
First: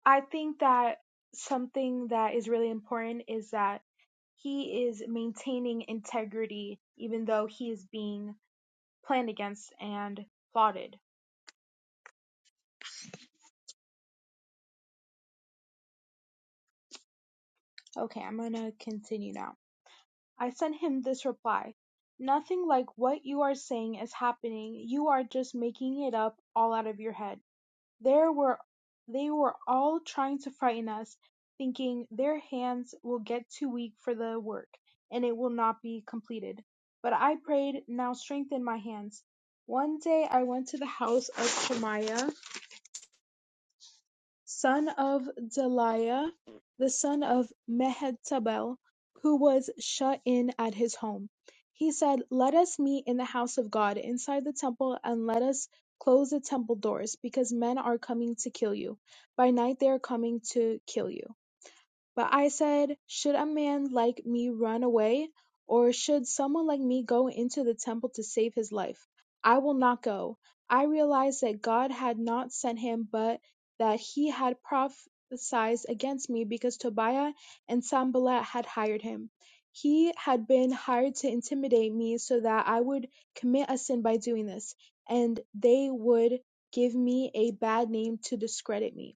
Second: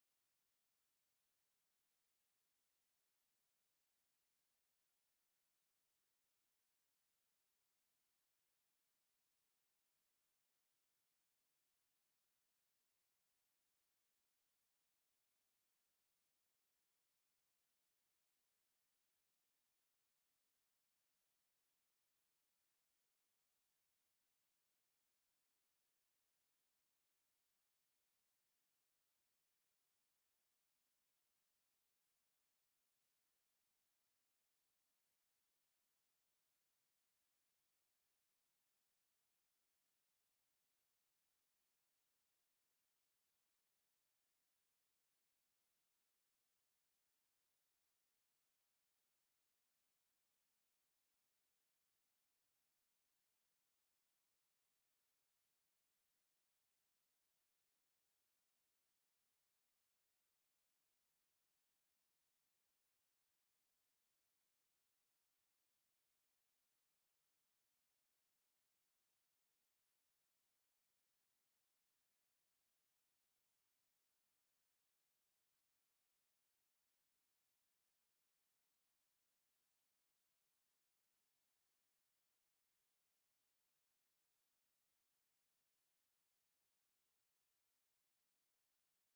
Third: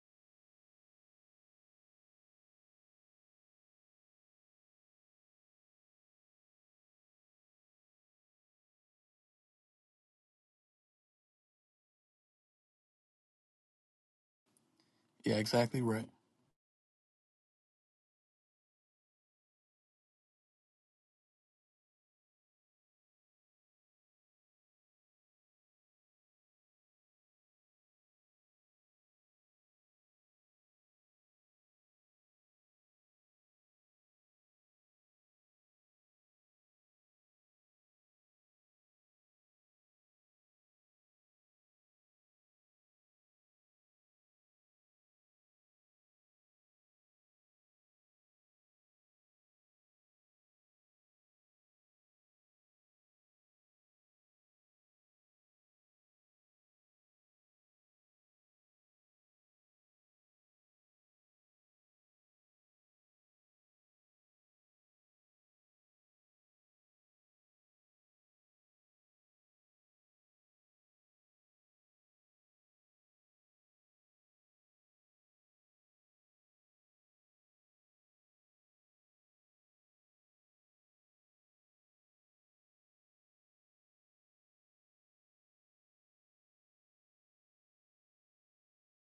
C: I think that something that is really important is that he is maintaining integrity even though he is being planned against and plotted.
B: Yeah, exactly right.
C: Okay, I'm gonna continue now. I sent him this reply. Nothing like what you are saying is happening. You are just making it up all out of your head. There were they were all trying to frighten us, thinking their hands will get too weak for the work, and it will not be completed. But I prayed, Now strengthen my hands. One day I went to the house of Shemaiah Son of Daliah, the son of Mehetabel, who was shut in at his home. He said, Let us meet in the house of God, inside the temple, and let us close the temple doors, because men are coming to kill you. By night they are coming to kill you. But I said, Should a man like me run away, or should someone like me go into the temple to save his life? I will not go. I realized that God had not sent him, but that he had prophesied against me because Tobiah and Sanballat had hired him. He had been hired to intimidate me so that I would commit a sin by doing this, and they would give me a bad name to discredit me.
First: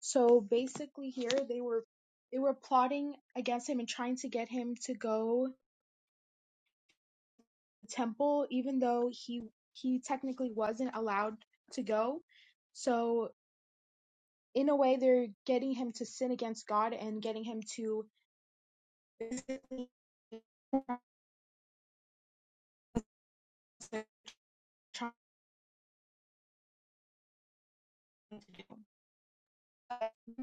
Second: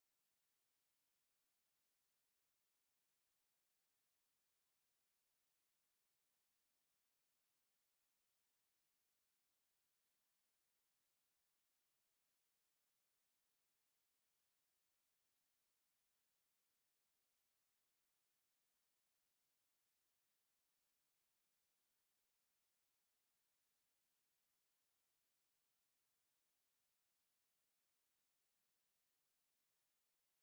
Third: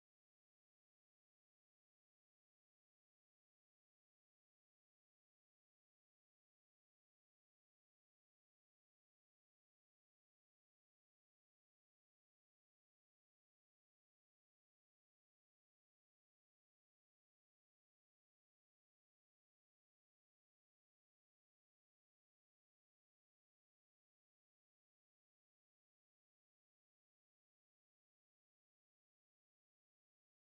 C: So basically here they were they were plotting against him and trying to get him to go to the temple even though he he technically wasn't allowed to go. So in a way they're getting him to sin against God and getting him to basically trying to do. But he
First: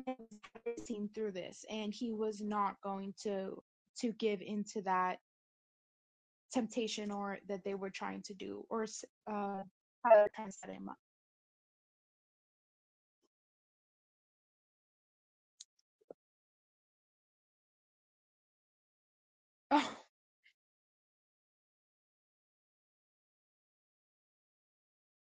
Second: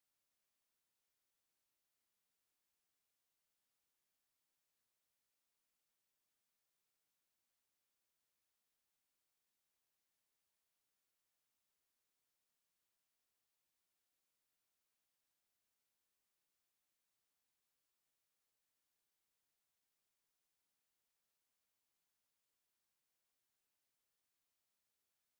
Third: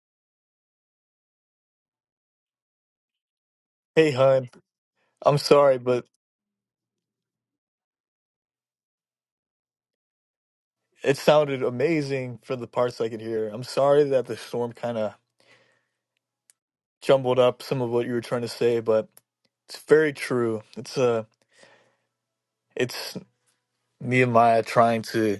C: was seen through this and he was not going to
B: Hey,
C: to give
B: hon,
C: into that
B: I'm sorry, but
C: temptation or that they were trying to do or uh how they were trying to s- uh
B: it sounded amazing for the parts I could hear. I'm sorry that the storm kind of jumbled up some of what you were trying to say, but it's
C: Oh,
B: very true. It's uh, it's Nehemiah trying to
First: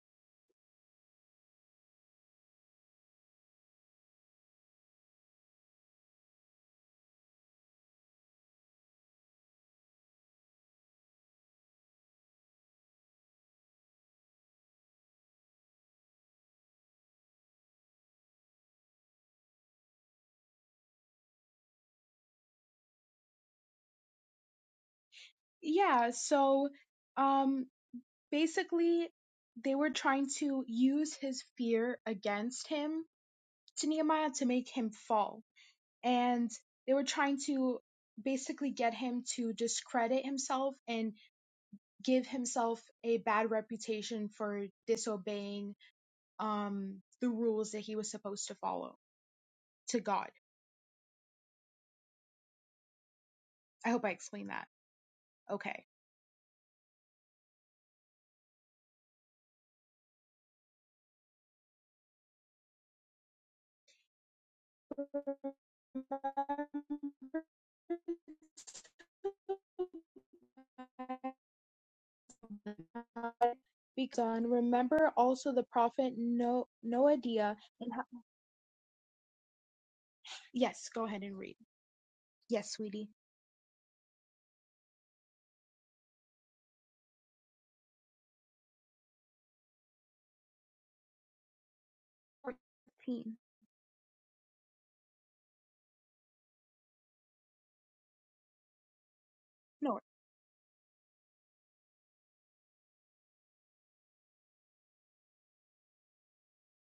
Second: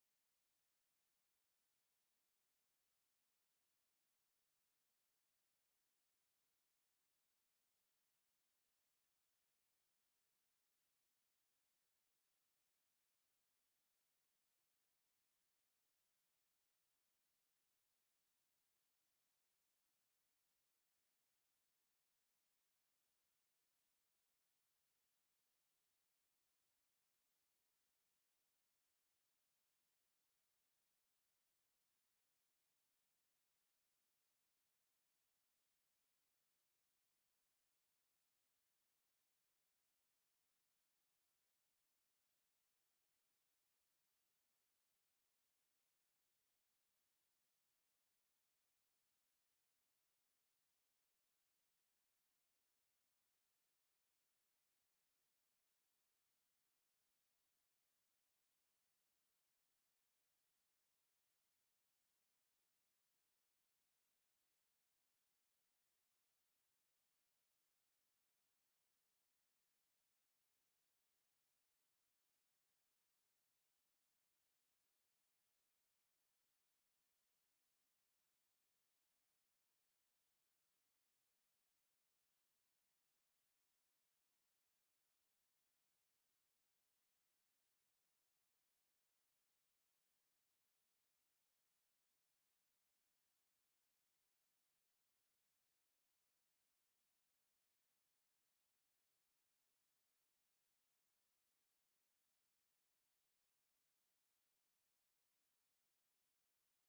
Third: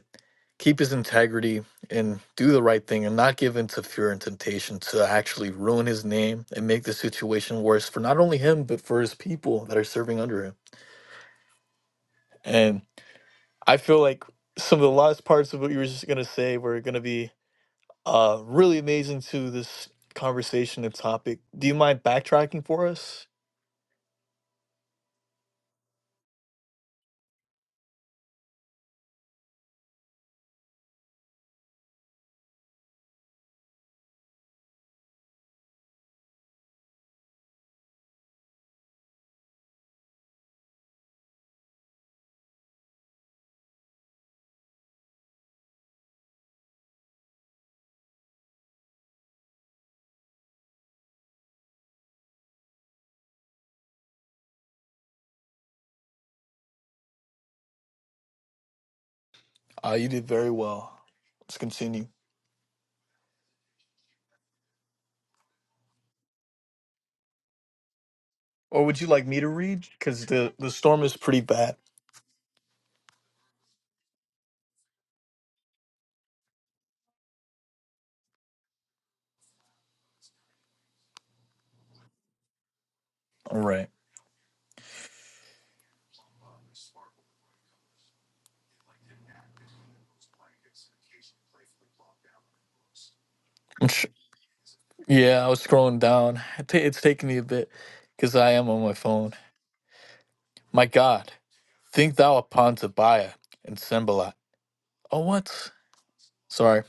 B: keep his integrity and do the right thing and not give in to fear and temptation to actually ruin his name and make the situation worse for not only him but for his people that are serving under him and i feel like some of the last parts of what you were just going to say were going to be uh, really amazing to this conversation and topic do you mind backtracking for us
C: yeah. So, um, basically, they were trying to use his fear against him to Nehemiah to make him fall. And they were trying to basically get him to discredit himself and give himself a bad reputation for disobeying, um, the rules that he was supposed to follow to God. I hope I explained that. Okay.
B: uh, you did very well let's continue or would you like me to read because the, the storm is pretty bad
C: begun. Remember also the prophet no- Noadia. And how- yes, go ahead and read. Yes, sweetie.
B: all right
C: 14.
B: I'm, sh- Yeah, I was scrolling down. It ta- It's taking me a bit because I am on my phone.
C: No,
B: My God, think thou upon Tobiah and Sembalat. Oh, what? Sorry,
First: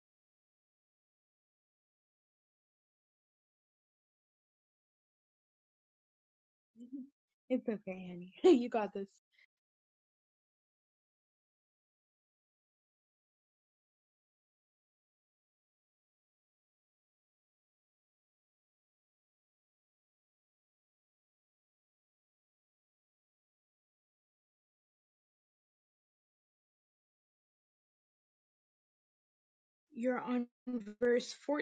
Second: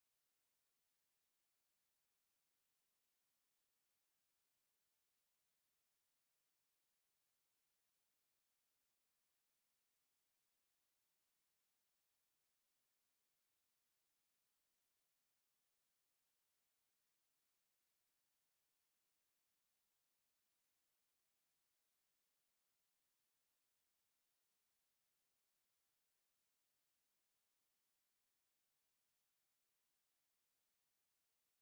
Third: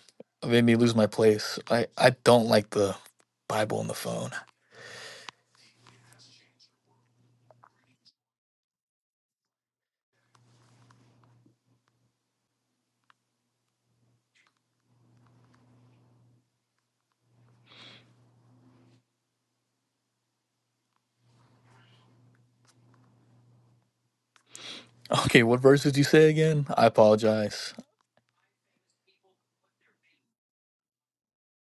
B: it made me lose my place. I, I don't like the Bible on the phone.
C: it's okay, honey. you got this.
B: Okay, what verse did you say again? I apologize.
C: You're on verse 14.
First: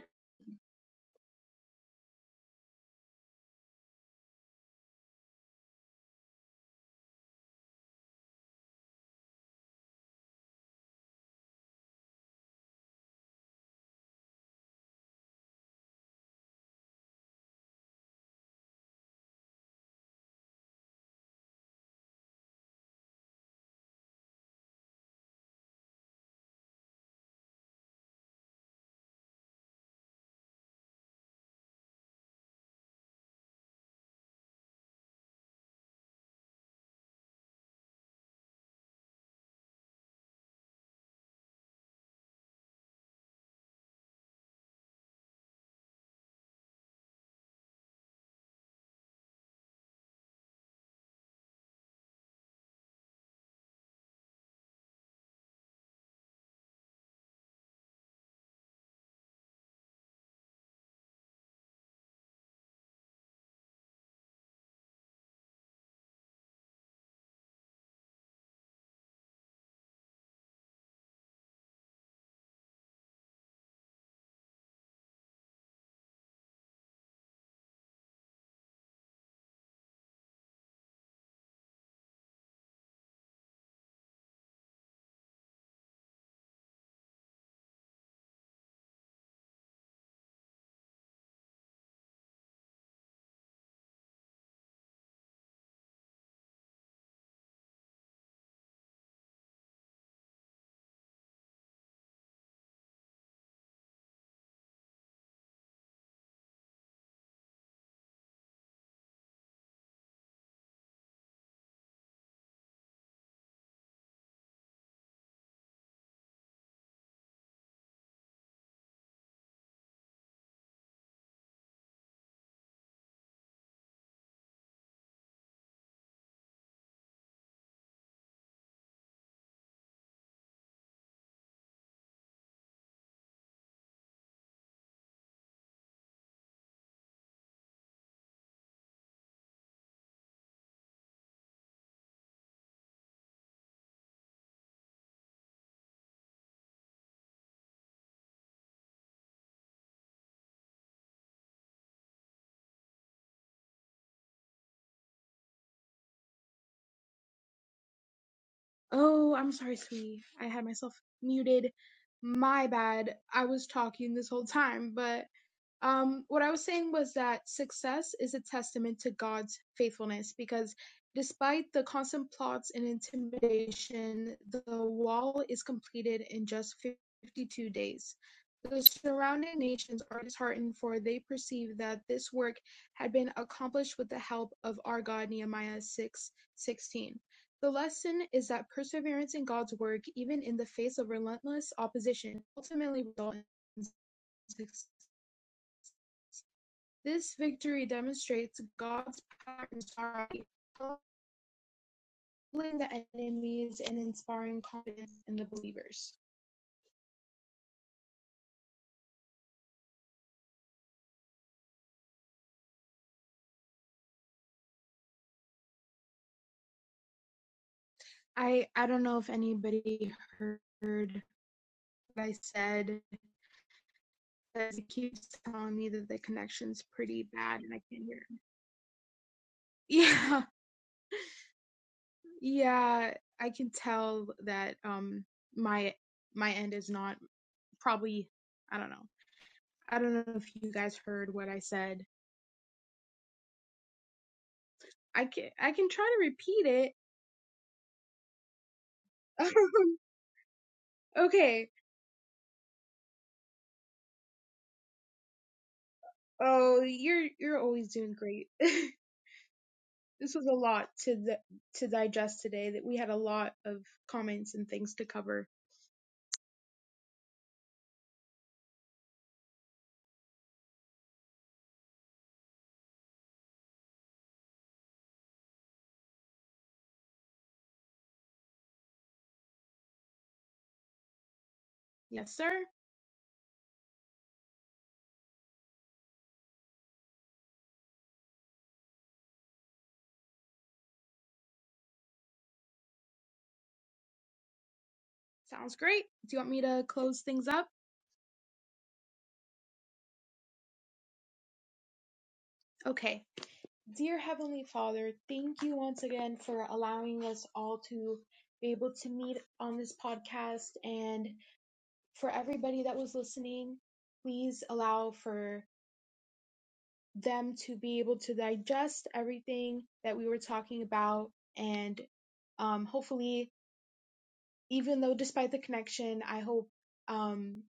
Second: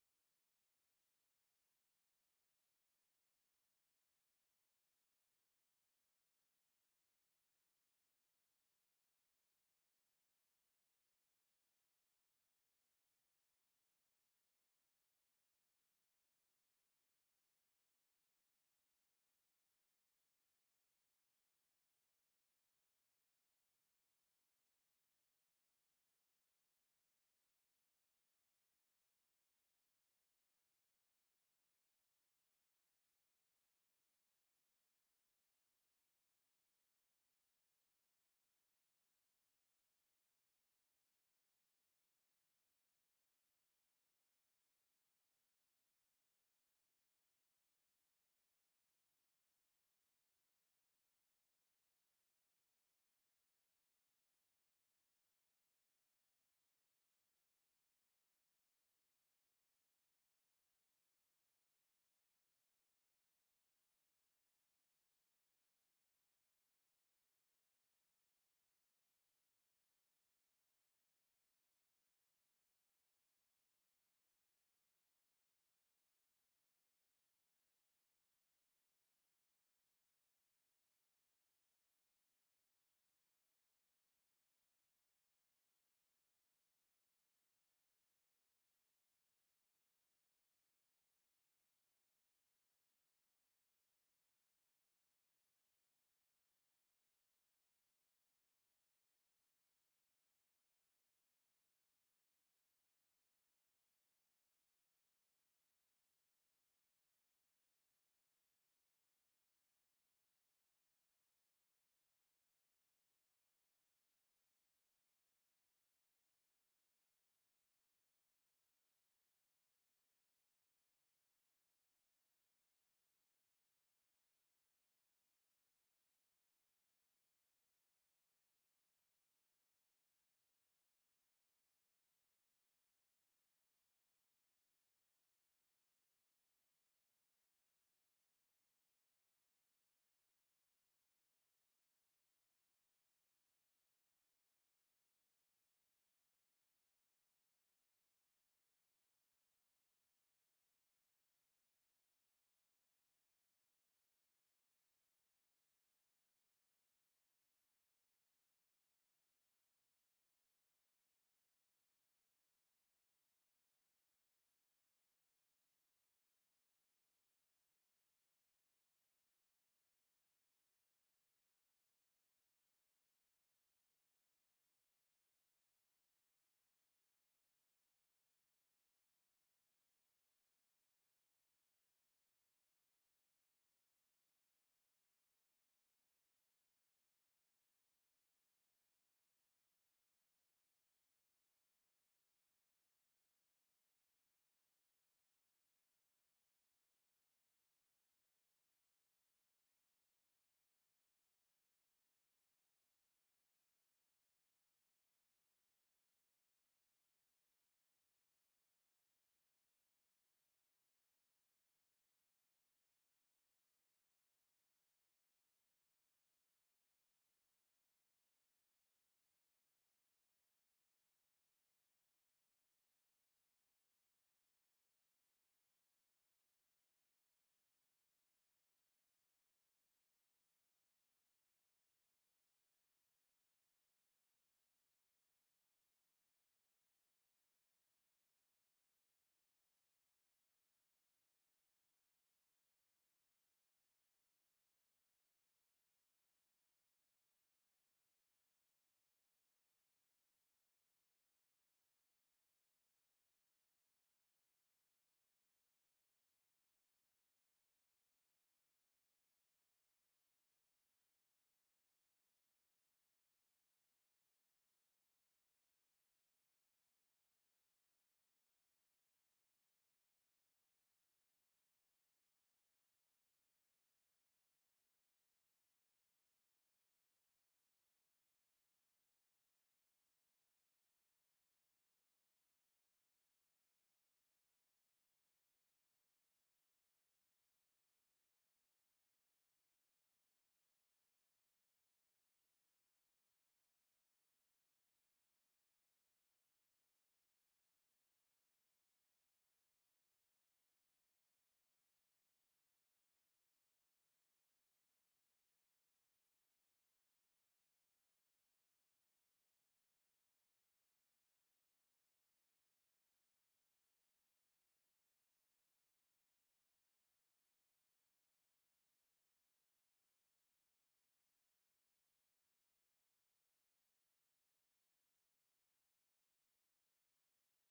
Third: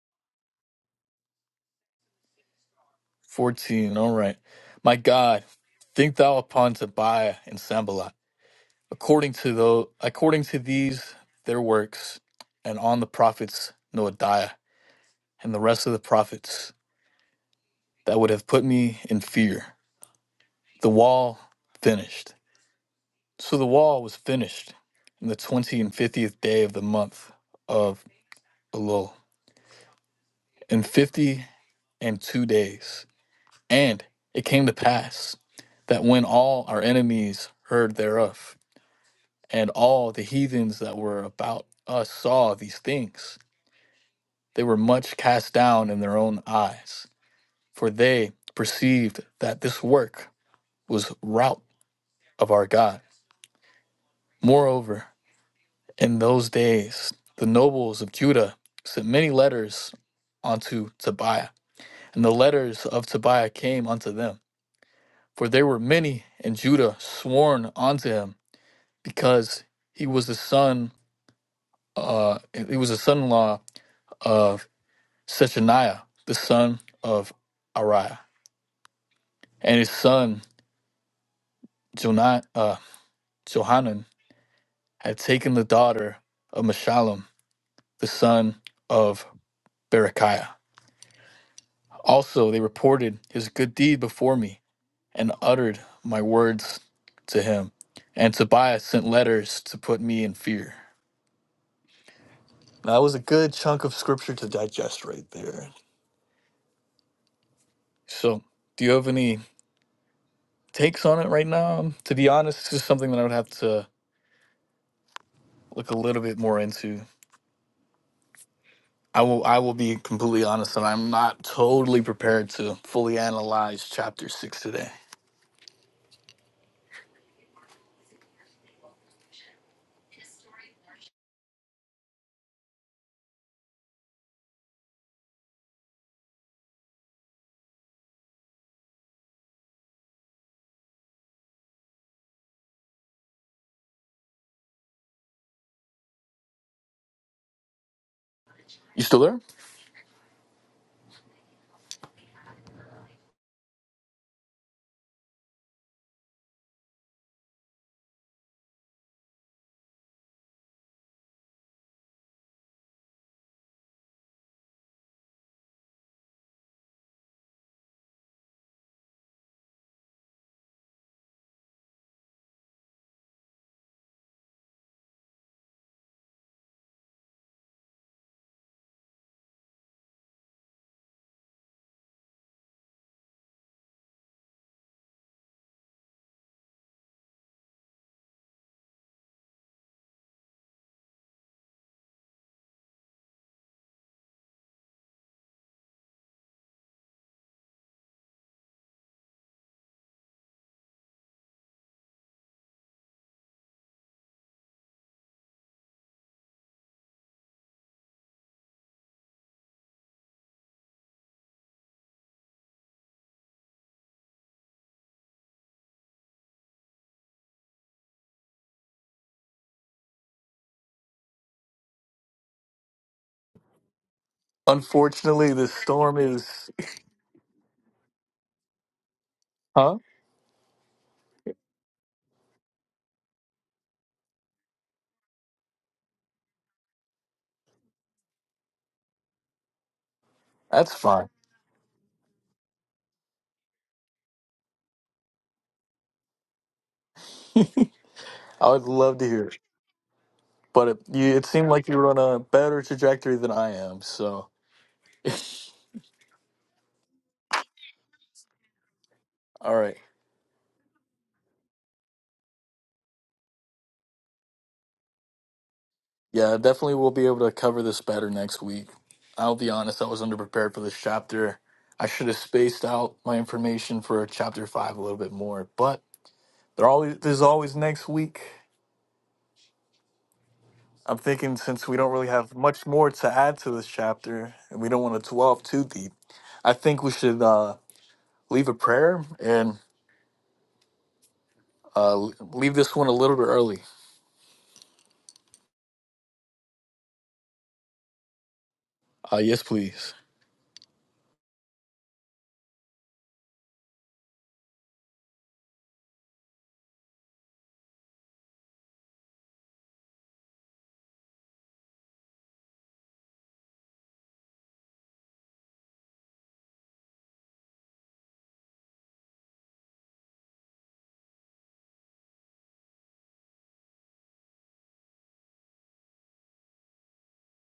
B: 14, all right. My God, think thou upon Tobiah and Sembalat, according to the, according to these their works, and on the prophets Noadiah and the rest of the prophets. that would have put me in fear. The wall finished. So the wall was finished in the 20 and 50th day of the month of Elul, in 50 and two days. And it came to pass that when all our enemies heard thereof, and all the heathens that were about us saw these things, they were much cast down in their own eyes, for they perceived that this work was rout of our God. Moreover, In those days, the nobles of Judah sent many letters unto Tobiah, and the letters of Tobiah came unto them. For there were many in Judah sworn unto him, because he was the son, uh, he was the son-in-law of Shechaniah, the son of Ariah, and his son Jona- uh, Johanan had taken the daughter of Meshullam, the son of Berechiah. Also, they reported his good deed before me and uttered my words to him. And Tobias sent letters to put me in fear. Now, that was a good chunk of scripture to digest right there. So, do you have any takes on it right now? Um, To be honest, it's just something that I would have to look a little bit more into. I will I will be completely honest and I'm not totally prepared to fully analyze chapter 6 today. You still there?
C: Oh, I'm sorry, sweetie. I had myself muted. My bad. I was talking this whole time, but um, what I was saying was that success is a testament to God's faithfulness because despite the constant plots and intimidation, the wall is completed in just 52 days. The surrounding nations are disheartened, for they perceive that this work had been accomplished with the help of our God, Nehemiah 6:16. The lesson is that perseverance in God's work, even in the face of relentless opposition, ultimately results in success. This victory demonstrates God's power in sorrow, humbling the enemies and inspiring confidence in the believers. I I don't know if anybody heard what I said because it keeps
B: Unfortunately, the
C: telling me that the
B: storm is
C: connection's pretty bad and I can't hear. Him.
B: huh?
C: Yeah. Yeah, I can tell that um my my end is not probably I don't know. I don't know if you
B: That's
C: guys
B: fine.
C: heard what I said. I can I can try to repeat it.
B: I would love to hear it, but it, you, it
C: okay.
B: seemed like you were on a better trajectory than I am. So,
C: Oh, you're you're always doing great. this
B: all right,
C: was a lot to the, to digest today. That we had a lot of comments and things to cover.
B: yeah, definitely we'll be able to cover this better next week. I'll be honest, I was underprepared for this chapter. I should have spaced out my information for chapter five a little bit more, but there always there's always next week. I'm thinking since we don't really
C: Yes, sir.
B: have much more to add to this chapter, and we don't want to dwell too deep, I think we should uh, leave a prayer and uh, leave this one a little bit early.
C: Sounds great. Do you want me to close things up?
B: Uh, yes, please.
C: Okay. Dear Heavenly Father, thank you once again for allowing us all to be able to meet on this podcast. And for everybody that was listening, please allow for them to be able to digest everything that we were talking about. And um, hopefully, even though despite the connection, I hope um,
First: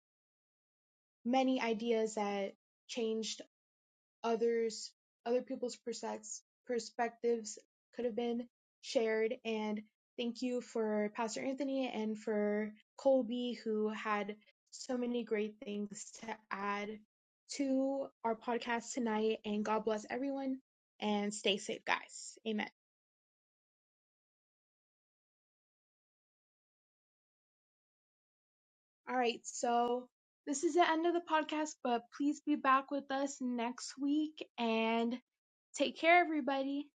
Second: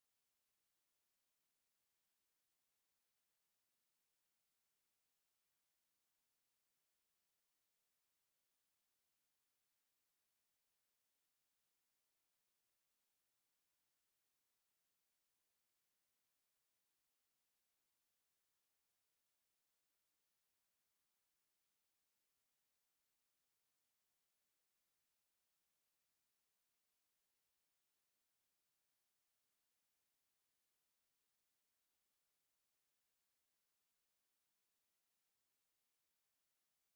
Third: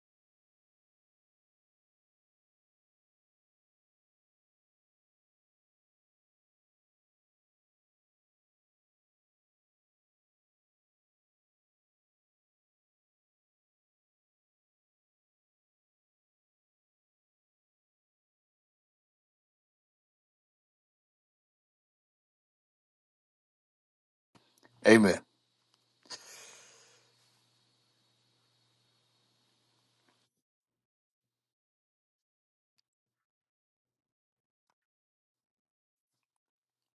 C: many ideas that changed others other people's perspectives could have been shared and thank you for pastor anthony and for colby who had so many great things to add to our podcast tonight and god bless everyone and stay safe guys amen
B: Amen.
C: all right so this is the end of the podcast but please be back with us next week and take care everybody